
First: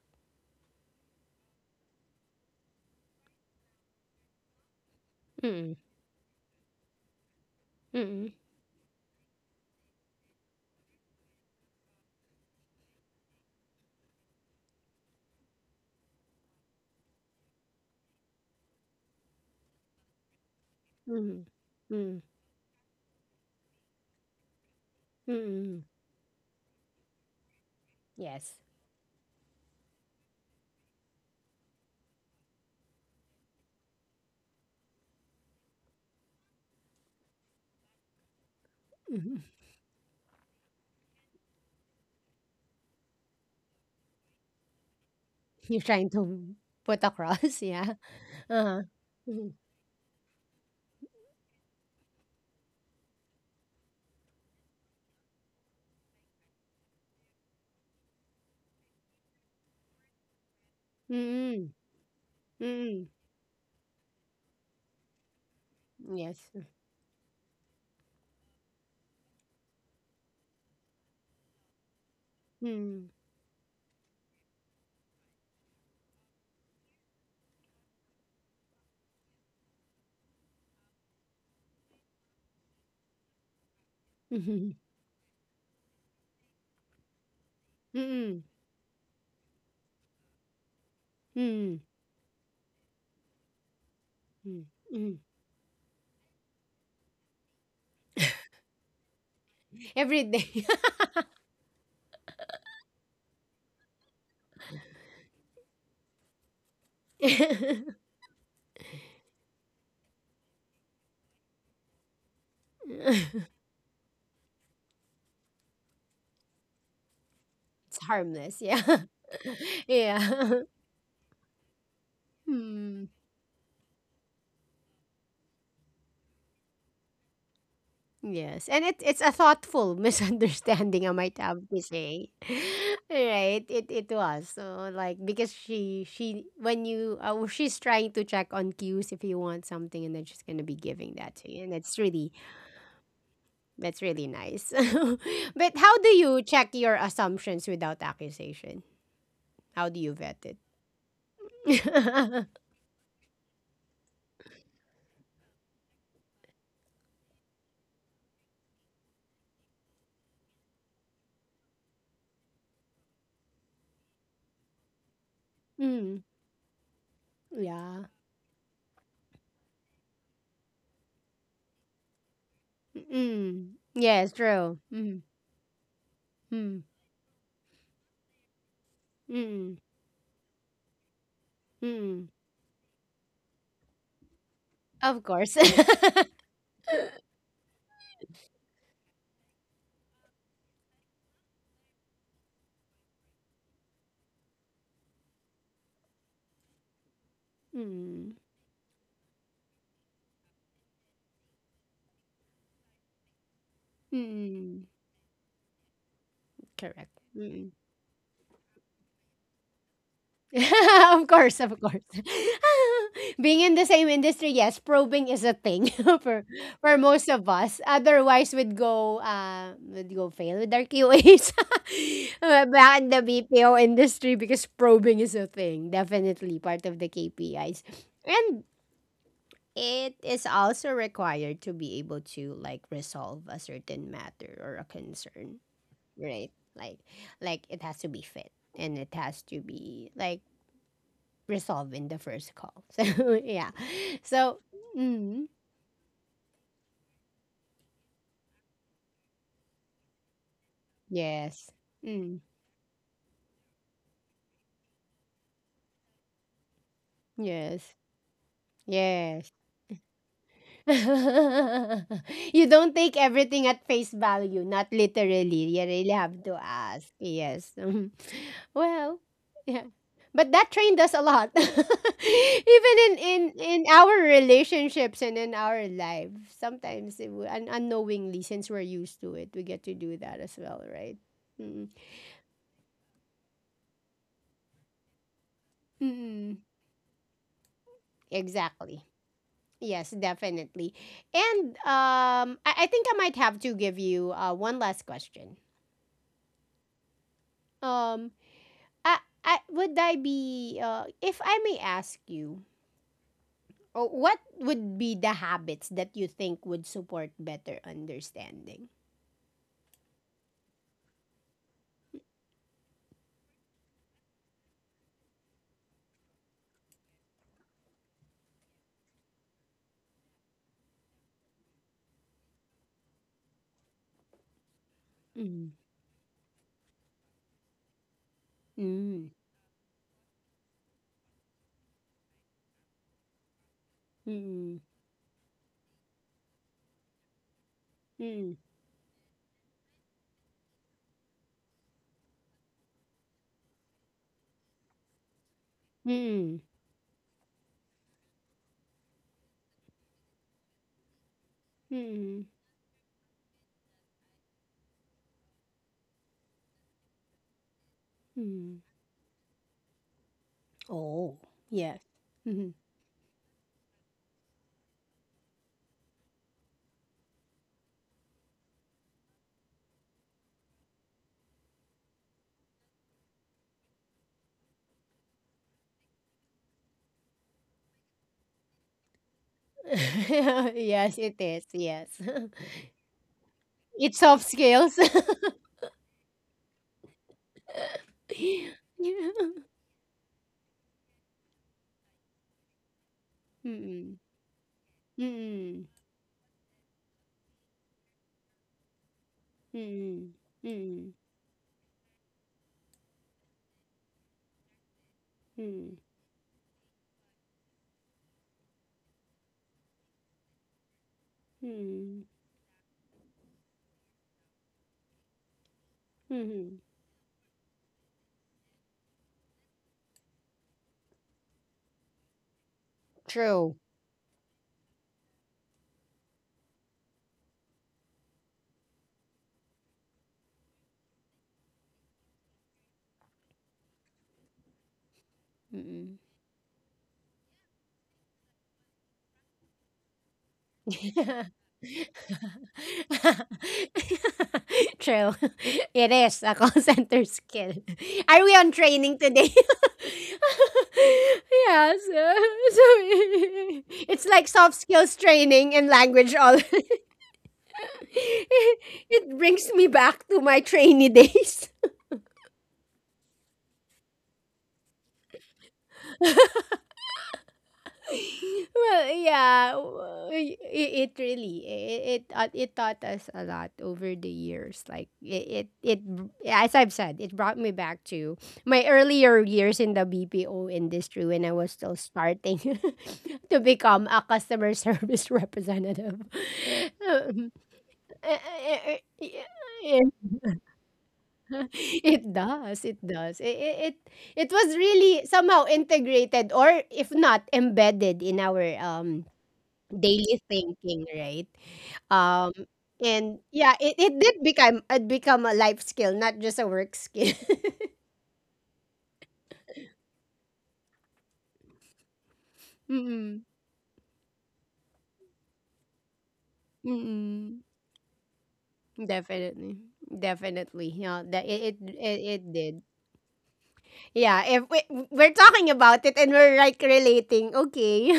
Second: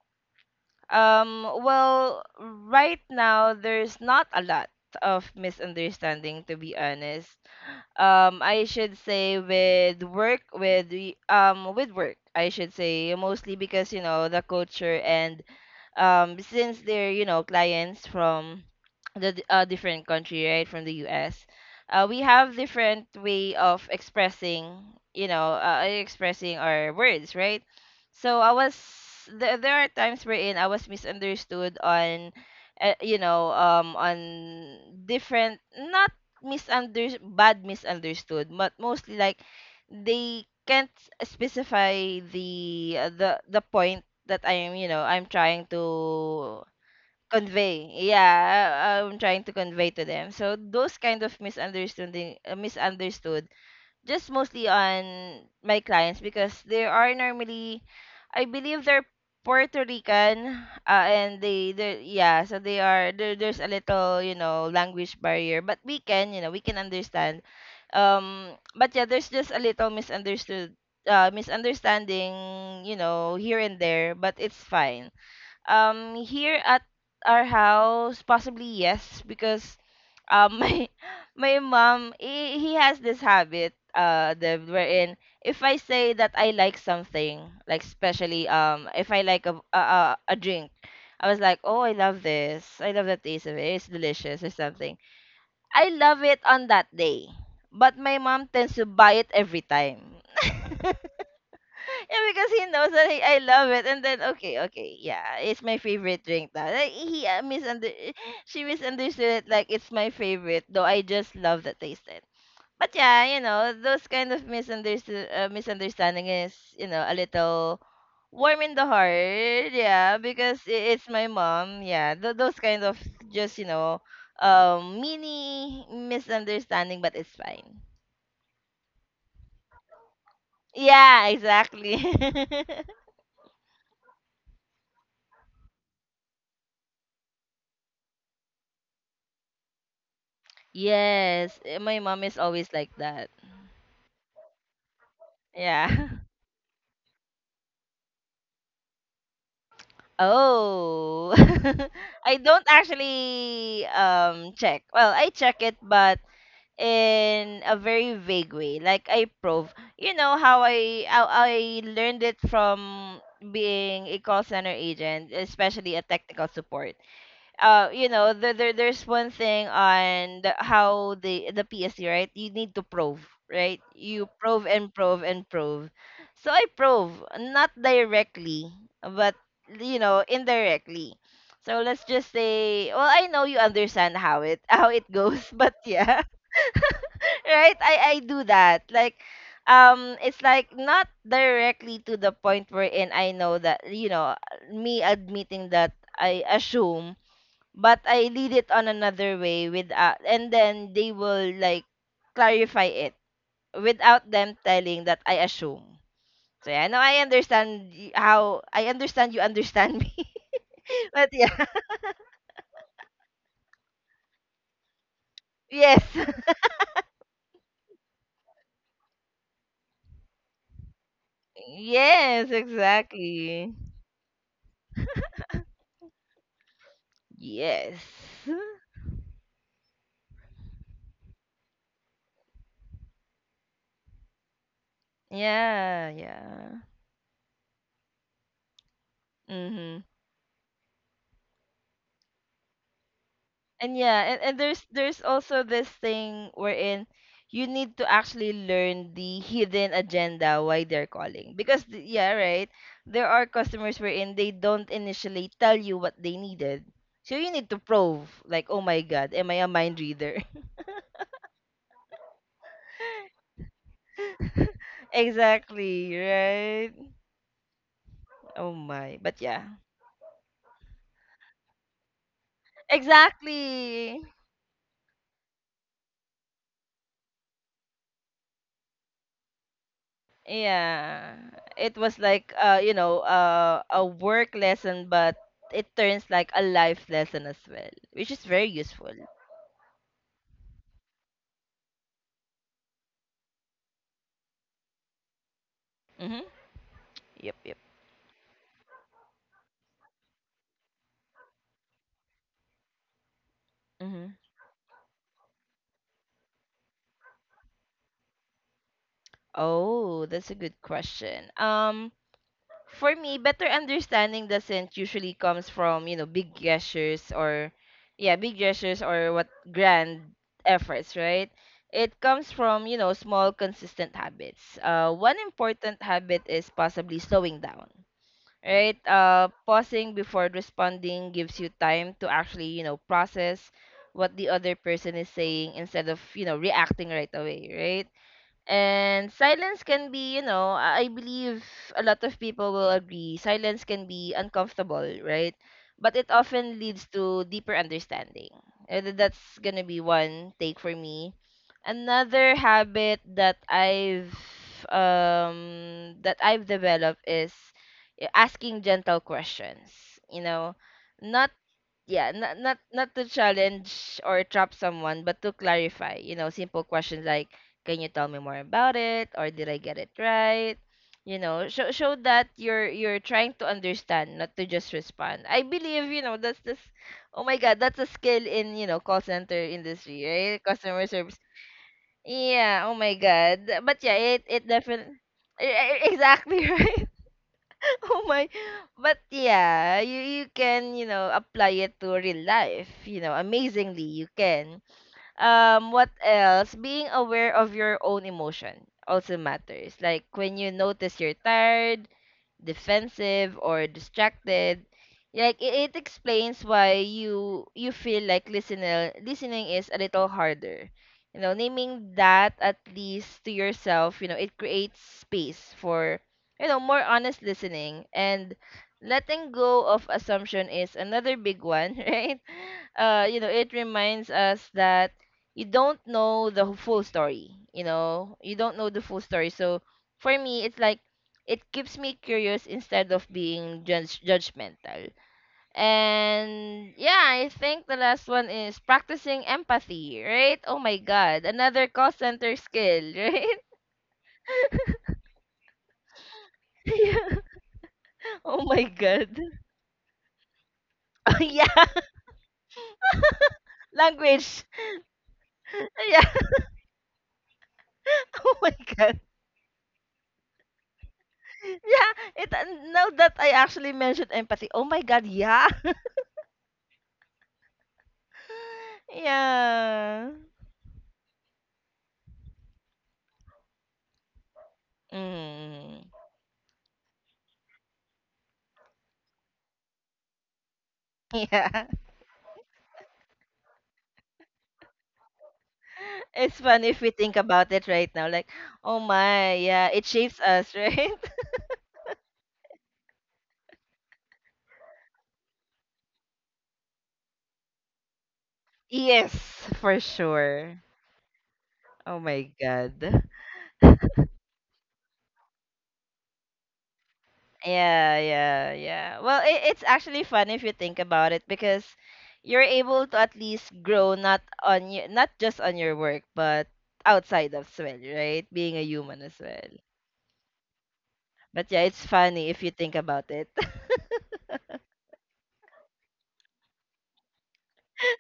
B: Um, well, right now there's not a lot of
A: Mm.
B: misunderstanding, to be honest.
A: Mm.
B: Um, I should say with work, with work, I should say, mostly because, you know, the culture, and since they're, you know, clients from different country, right, from the US.
A: Mm. Mm.
B: Uh, we
A: Mm.
B: have different way of expressing, you know,
A: Mm.
B: expressing our words, right? So I
A: Yes. <laughs>
B: was, there are times wherein I was misunderstood on you know, on different, not misunder bad misunderstood, but mostly, like,
A: Mhm.
B: they can't specify the the point that I am, you know, I'm trying
A: You're trying to
B: to
A: put across, <laughs>
B: convey.
A: yeah.
B: Yeah,
A: Uh-huh.
B: I'm trying to
A: Mhm.
B: convey to them. So those kind of misunderstanding misunderstood just mostly on my clients because they are normally, I believe they're Puerto Rican. And
A: Mm,
B: they, yeah, so they
A: mm,
B: are, there, there's a little, you know, language barrier, but we can,
A: yes,
B: you know, we can understand. Um, but yeah, there's just a little misunderstood misunderstanding, you
A: mm,
B: know, here and there, but it's fine. Um, here at our house, possibly yes, because um <laughs> my my mom, he has this habit, that
A: mhm,
B: wherein if I say that I like something, like
A: mm,
B: especially if I like a drink. I was like,
A: mm,
B: oh, I love this, I love the taste of it, it's delicious, or
A: mm,
B: something.
A: mm.
B: I love it on that day, but my mom tends to buy it every time.
A: Every day.
B: <laughs> Yeah, because he knows that I love it. And then, okay, okay, yeah, it's my favorite drink now. Like,
A: <laughs>
B: she misunderstood it like it's my favorite, though I just love the taste. But yeah, you
A: It's
B: know, those kind of misunderstood misunderstanding is, you know, a little
A: harmless.
B: warm in
A: Yeah.
B: the
A: <laughs>
B: heart. Yeah, because
A: Yeah. <laughs>
B: it's my mom. Yeah, those kind of
A: Hmm.
B: just, you know, mini misunderstanding, but it's fine.
A: Yes. And it's a thoughtful <laughs> misunderstanding, I
B: Yeah,
A: might have to
B: exactly.
A: say. <laughs> Right. It was. So like because she when you she's trying to check on cues if you want something, and then she's gonna
B: <laughs>
A: be giving that to
B: Yes,
A: you. And it's
B: my mom
A: really—
B: is always like that.
A: That's really nice. <laughs> But how do
B: Yeah. <laughs>
A: you check your assumptions without accusation? How do you vet it?
B: Oh, <laughs> I
A: <laughs>
B: don't actually check. Well, I check it, but in a very vague way. Like, I prove, you know, how I, how I learned it from being a call center agent, especially a
A: Mm,
B: technical support.
A: yeah.
B: You know, there there's one thing on the, how the PSC, right. You need to prove,
A: Mm,
B: right?
A: yes,
B: You prove
A: true.
B: and
A: Mm,
B: prove and prove. So I
A: mm,
B: prove not directly, but,
A: mm,
B: you know, indirectly. So let's
A: mm.
B: just say, well, I know you understand how it <laughs> how it
A: Of
B: goes,
A: course.
B: but yeah,
A: <laughs>
B: right, I do that. Like, it's like not directly to the point wherein I know that, you know, me admitting that I assume, but I
A: Mm,
B: lead it on another way with and then they will like clarify it without them
A: mm,
B: telling that I assume. So yeah, no,
A: correct.
B: I
A: Mm.
B: understand how I understand, you understand me.
A: <laughs>
B: <laughs>
A: Of
B: But
A: course,
B: yeah.
A: of course. <laughs> Being in the same industry, yes, probing is a
B: <laughs>
A: thing
B: Yes.
A: <laughs> for
B: <laughs>
A: for most of us. Otherwise, we'd go fail with our QAs. <laughs>
B: Yes,
A: Back in the
B: exactly.
A: BPO industry, because probing is a thing, definitely part of the KPIs,
B: Yes.
A: and it is also required to be able to like resolve a certain matter or a
B: <laughs>
A: concern,
B: Yeah,
A: right?
B: yeah.
A: Like it has to be fit and it has to
B: Mm-hmm.
A: be like resolve in the first call. <laughs> So yeah.
B: And yeah, and
A: So
B: there's
A: mm,
B: also this thing wherein you need to actually learn the hidden agenda why they're calling.
A: yes.
B: Because yeah,
A: Mm,
B: right. There are customers wherein they don't initially tell you what they needed. So you need to
A: yes.
B: prove. Like, "Oh my god,
A: Yes.
B: am I a mind reader?"
A: <laughs> You don't take everything at face value, not
B: <laughs>
A: literally. You really
B: Exactly,
A: have to
B: right?
A: ask. Yes. Mhm.
B: Oh
A: Well,
B: my. But yeah.
A: yeah. But that trained us a lot. <laughs> Even in our
B: Exactly.
A: relationships and in our life, sometimes it, unknowingly, since we're used to it, we get to do that as well, right?
B: Yeah, it was like you know, a work lesson, but it turns like
A: Mm-mm.
B: a life lesson as well, which is very
A: Exactly.
B: useful.
A: Yes, definitely. And I think I might have to give you one last question.
B: Mm-hmm. Yep, yep.
A: Um, I, I would I be if I may ask you,
B: Mm-hmm.
A: what would be the habits that you think would support better understanding?
B: Oh, that's a good question. For me, better understanding doesn't usually comes from, you know, big gestures or what grand efforts, right? It comes from, you know, small consistent habits. One
A: Mm.
B: important habit is possibly slowing down, right?
A: Mm.
B: Pausing before responding gives you time to actually, you know, process what the other
A: Mm.
B: person is saying instead of, you know, reacting right away, right.
A: Mm.
B: And silence can be, you know, I believe a lot of people will agree, silence can be uncomfortable, right? But it
A: Mm.
B: often leads to deeper understanding. That's gonna be one take for me.
A: Mm.
B: Another habit that I've developed is
A: Mm.
B: asking gentle questions. You know,
A: Oh,
B: not
A: yes.
B: yeah, not
A: Mhm.
B: not not to challenge or trap someone, but to clarify, you know, simple questions like, "Can you tell me more about it?" or "Did I get it right?" You know, show that you're trying to understand, not to just respond. I believe, you know, that's this. Oh my God, that's a skill in, you know, call center
A: <laughs>
B: industry, right? Customer
A: Yes, it
B: service.
A: is. Yes,
B: Yeah. Oh my God.
A: <laughs>
B: But yeah,
A: it's
B: it
A: soft
B: it
A: skills.
B: definitely, <laughs> exactly, <laughs> right. <laughs> Oh my. But
A: <laughs> <laughs>
B: yeah, you can, you know, apply it to real life, you know, amazingly
A: Mm,
B: you can.
A: mm, mm,
B: What else? Being aware of your own emotion also matters. Like
A: mm,
B: when you notice you're tired, defensive, or distracted, like it
A: mm,
B: explains why you feel like listening is a little harder. You know, naming
A: mm,
B: that at least to yourself, you know, it creates space for, you know,
A: mhm.
B: more honest listening, and letting go of assumption is another big one, <laughs> right? You know, it
A: True.
B: reminds us that you don't know the full story. You know, you don't know the full story. So for me it's like it keeps me curious instead of being judgmental.
A: Mm.
B: And yeah, I think the last one is practicing empathy, right? Oh my God,
A: <laughs>
B: another call center
A: <laughs>
B: skill, right?
A: True. <laughs> It is a call
B: <laughs>
A: center
B: yeah.
A: skill. <laughs> Are we
B: Oh
A: on
B: my
A: training
B: God.
A: today?
B: <laughs> oh yeah.
A: <laughs> Yeah, so <laughs>
B: <laughs>
A: it's like
B: language.
A: soft skills training and
B: <laughs> yeah.
A: language all. <laughs>
B: <laughs> oh my God,
A: It brings me back to my trainee days.
B: yeah. It now that I actually mentioned empathy, oh my God. Yeah.
A: <laughs> Well,
B: <laughs>
A: yeah,
B: yeah.
A: it really it taught us a lot over the years. Like
B: Mm. <laughs>
A: as I've said, it brought me back to my earlier years in the BPO industry when I was
B: Yeah.
A: still starting <laughs> to become a customer service <laughs> representative.
B: It's funny if we think
A: Um,
B: about it right now.
A: eh,
B: Like,
A: eh,
B: oh
A: eh, eh,
B: my, yeah, it
A: yeah.
B: shapes us, right? <laughs>
A: <laughs> It it it was really somehow integrated, or if not embedded, in our
B: Yes, for
A: daily
B: sure.
A: thinking, right?
B: Oh
A: Um,
B: my God.
A: and yeah, it become a life skill, not just a work skill.
B: Yeah, yeah, yeah. Well, it's actually fun if you think about it because you're
A: <laughs>
B: able to at
A: Mm-mm,
B: least grow not just on your work, but outside
A: mm-mm.
B: as well, right? Being a human as well.
A: Definitely, definitely. Yeah, that
B: But yeah, it's
A: it
B: funny if you
A: did.
B: think about it.
A: Yeah, if we, we're talking about it and we're like relating, okay,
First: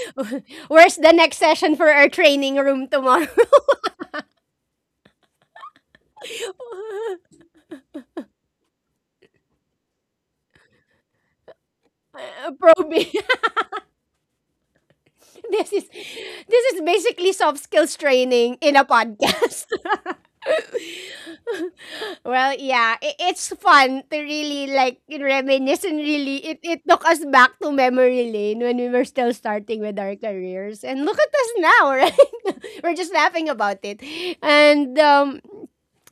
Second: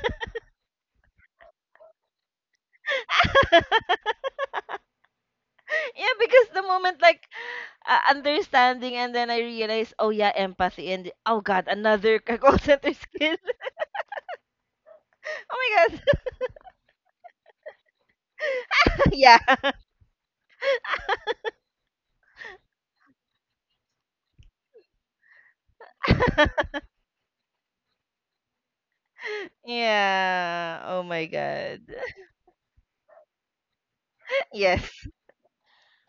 A: <laughs> where's the next session for our training room tomorrow?
B: <laughs> yeah, because the moment like
A: <laughs>
B: understanding, and then I realized, oh yeah, empathy and oh God, another <laughs> call center
A: Probing.
B: skill. <laughs>
A: <laughs> this
B: Oh
A: is
B: my God.
A: this is basically soft skills training in a
B: <laughs> yeah.
A: podcast. <laughs> Well, yeah, it's fun to really like reminisce, and really it,
B: <laughs>
A: it took us back to memory lane when we were still starting with our careers.
B: yeah.
A: And
B: Oh
A: look at
B: my
A: us now,
B: God.
A: <laughs> right? We're just laughing about it.
B: <laughs>
A: And
B: Yes.
A: um—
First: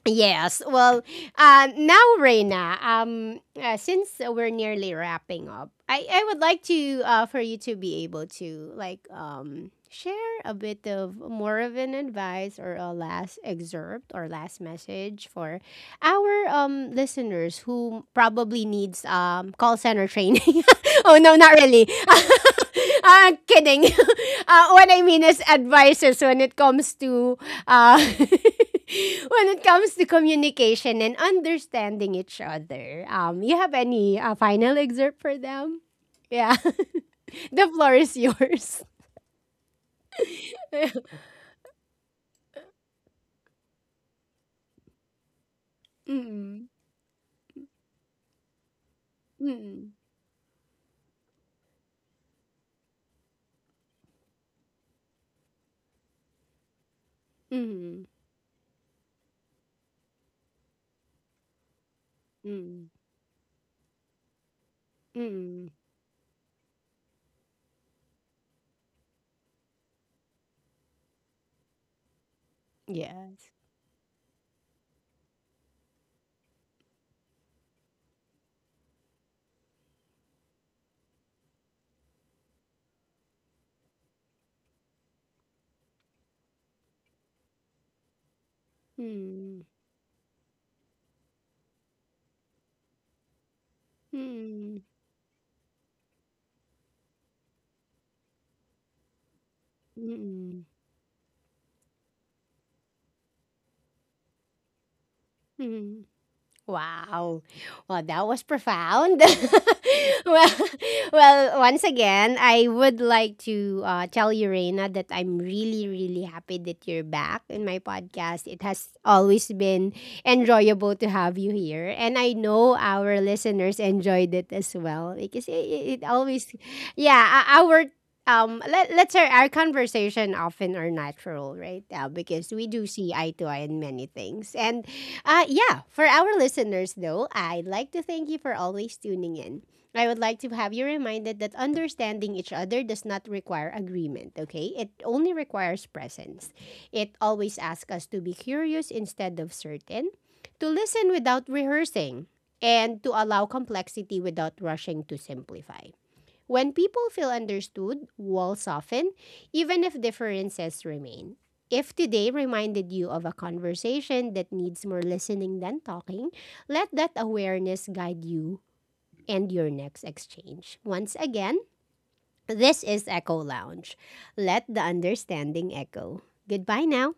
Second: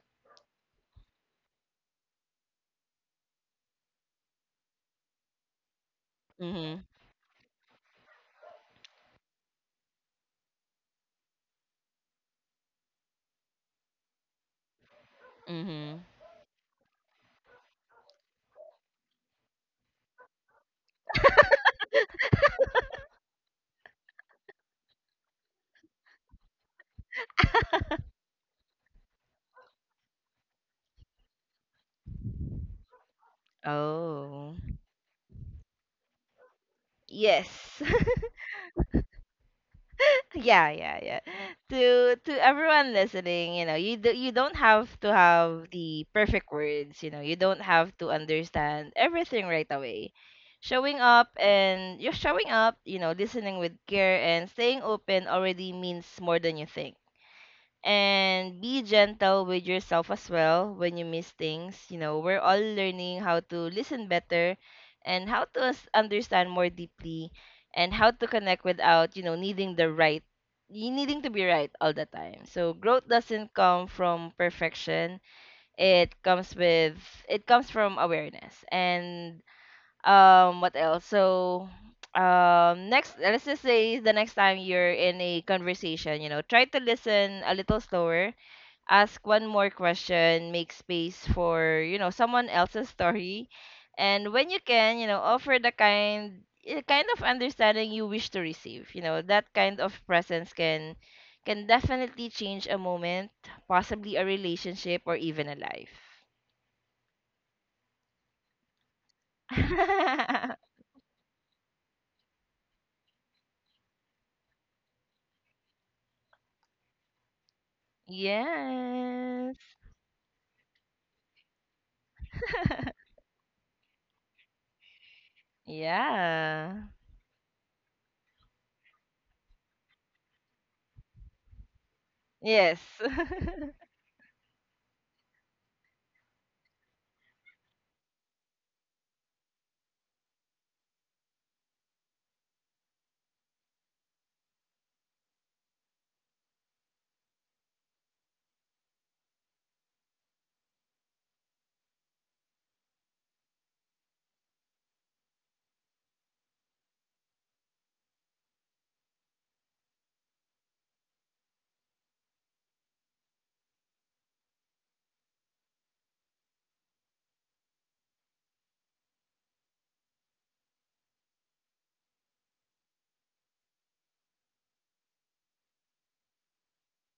A: Yes. Well, now, Reina, since we're nearly wrapping up, I would like
B: Mhm.
A: to for you to be able to like share a bit of more of an advice or a last excerpt or last message for
B: Mhm.
A: our listeners who probably needs call center training. <laughs> Oh no, not really. <laughs> Uh, kidding. <laughs> What I mean is advisors when it comes to uh, <laughs> when it comes to communication and understanding each other. You have any
B: Oh.
A: final excerpt for them? Yeah, <laughs> the
B: Yes.
A: floor is yours.
B: Yeah, yeah, yeah. To everyone listening, you know, you don't have to have the perfect
A: Mm-mm.
B: words, you know. You don't have to understand everything right
A: Mm-mm.
B: away. Showing up and you're showing up, you know, listening with care and staying open already means more than you think,
A: Mm-mm.
B: and be gentle with yourself as well when you miss things. You know, we're all
A: Mm-mm.
B: learning how to listen better and how to
A: Mm-mm.
B: understand more deeply and how to connect without, you know, needing to be right all the time. So growth
A: Yes.
B: doesn't come from perfection. It comes with it comes from awareness. And what else? So next let's just say the next time you're in a conversation, you know, try to listen a little slower, ask one
A: Mm-mm.
B: more question, make space for, you know, someone else's story. And when you
A: Mm-mm.
B: can, you know, offer the kind of understanding you wish to receive. You know, that kind of presence
A: Mm-mm.
B: can definitely change a moment, possibly a relationship, or even a life.
A: Mm-mm. Wow. Well, that was profound. <laughs> Well,
B: <laughs>
A: well, once again, I would like to tell you, Reina, that I'm really, really happy that you're back in my podcast. It has always
B: yes.
A: been enjoyable to have you here. And I know our listeners enjoyed it as well because it always,
B: Yeah.
A: yeah, our let's say our conversation often are natural, right? Because we
B: Yes.
A: do see eye
B: <laughs>
A: to eye in many things. And yeah, for our listeners though, I'd like to thank you for always tuning in. I would like to have you reminded that understanding each other does not require agreement, okay? It only requires presence. It always asks us to be curious instead of certain, to listen without rehearsing, and to allow complexity without rushing to simplify. When people feel understood, walls soften, even if differences remain. If today reminded you of a conversation that needs more listening than talking, let that awareness guide you and your next exchange. Once again, this is Echo Lounge. Let the understanding echo. Goodbye now.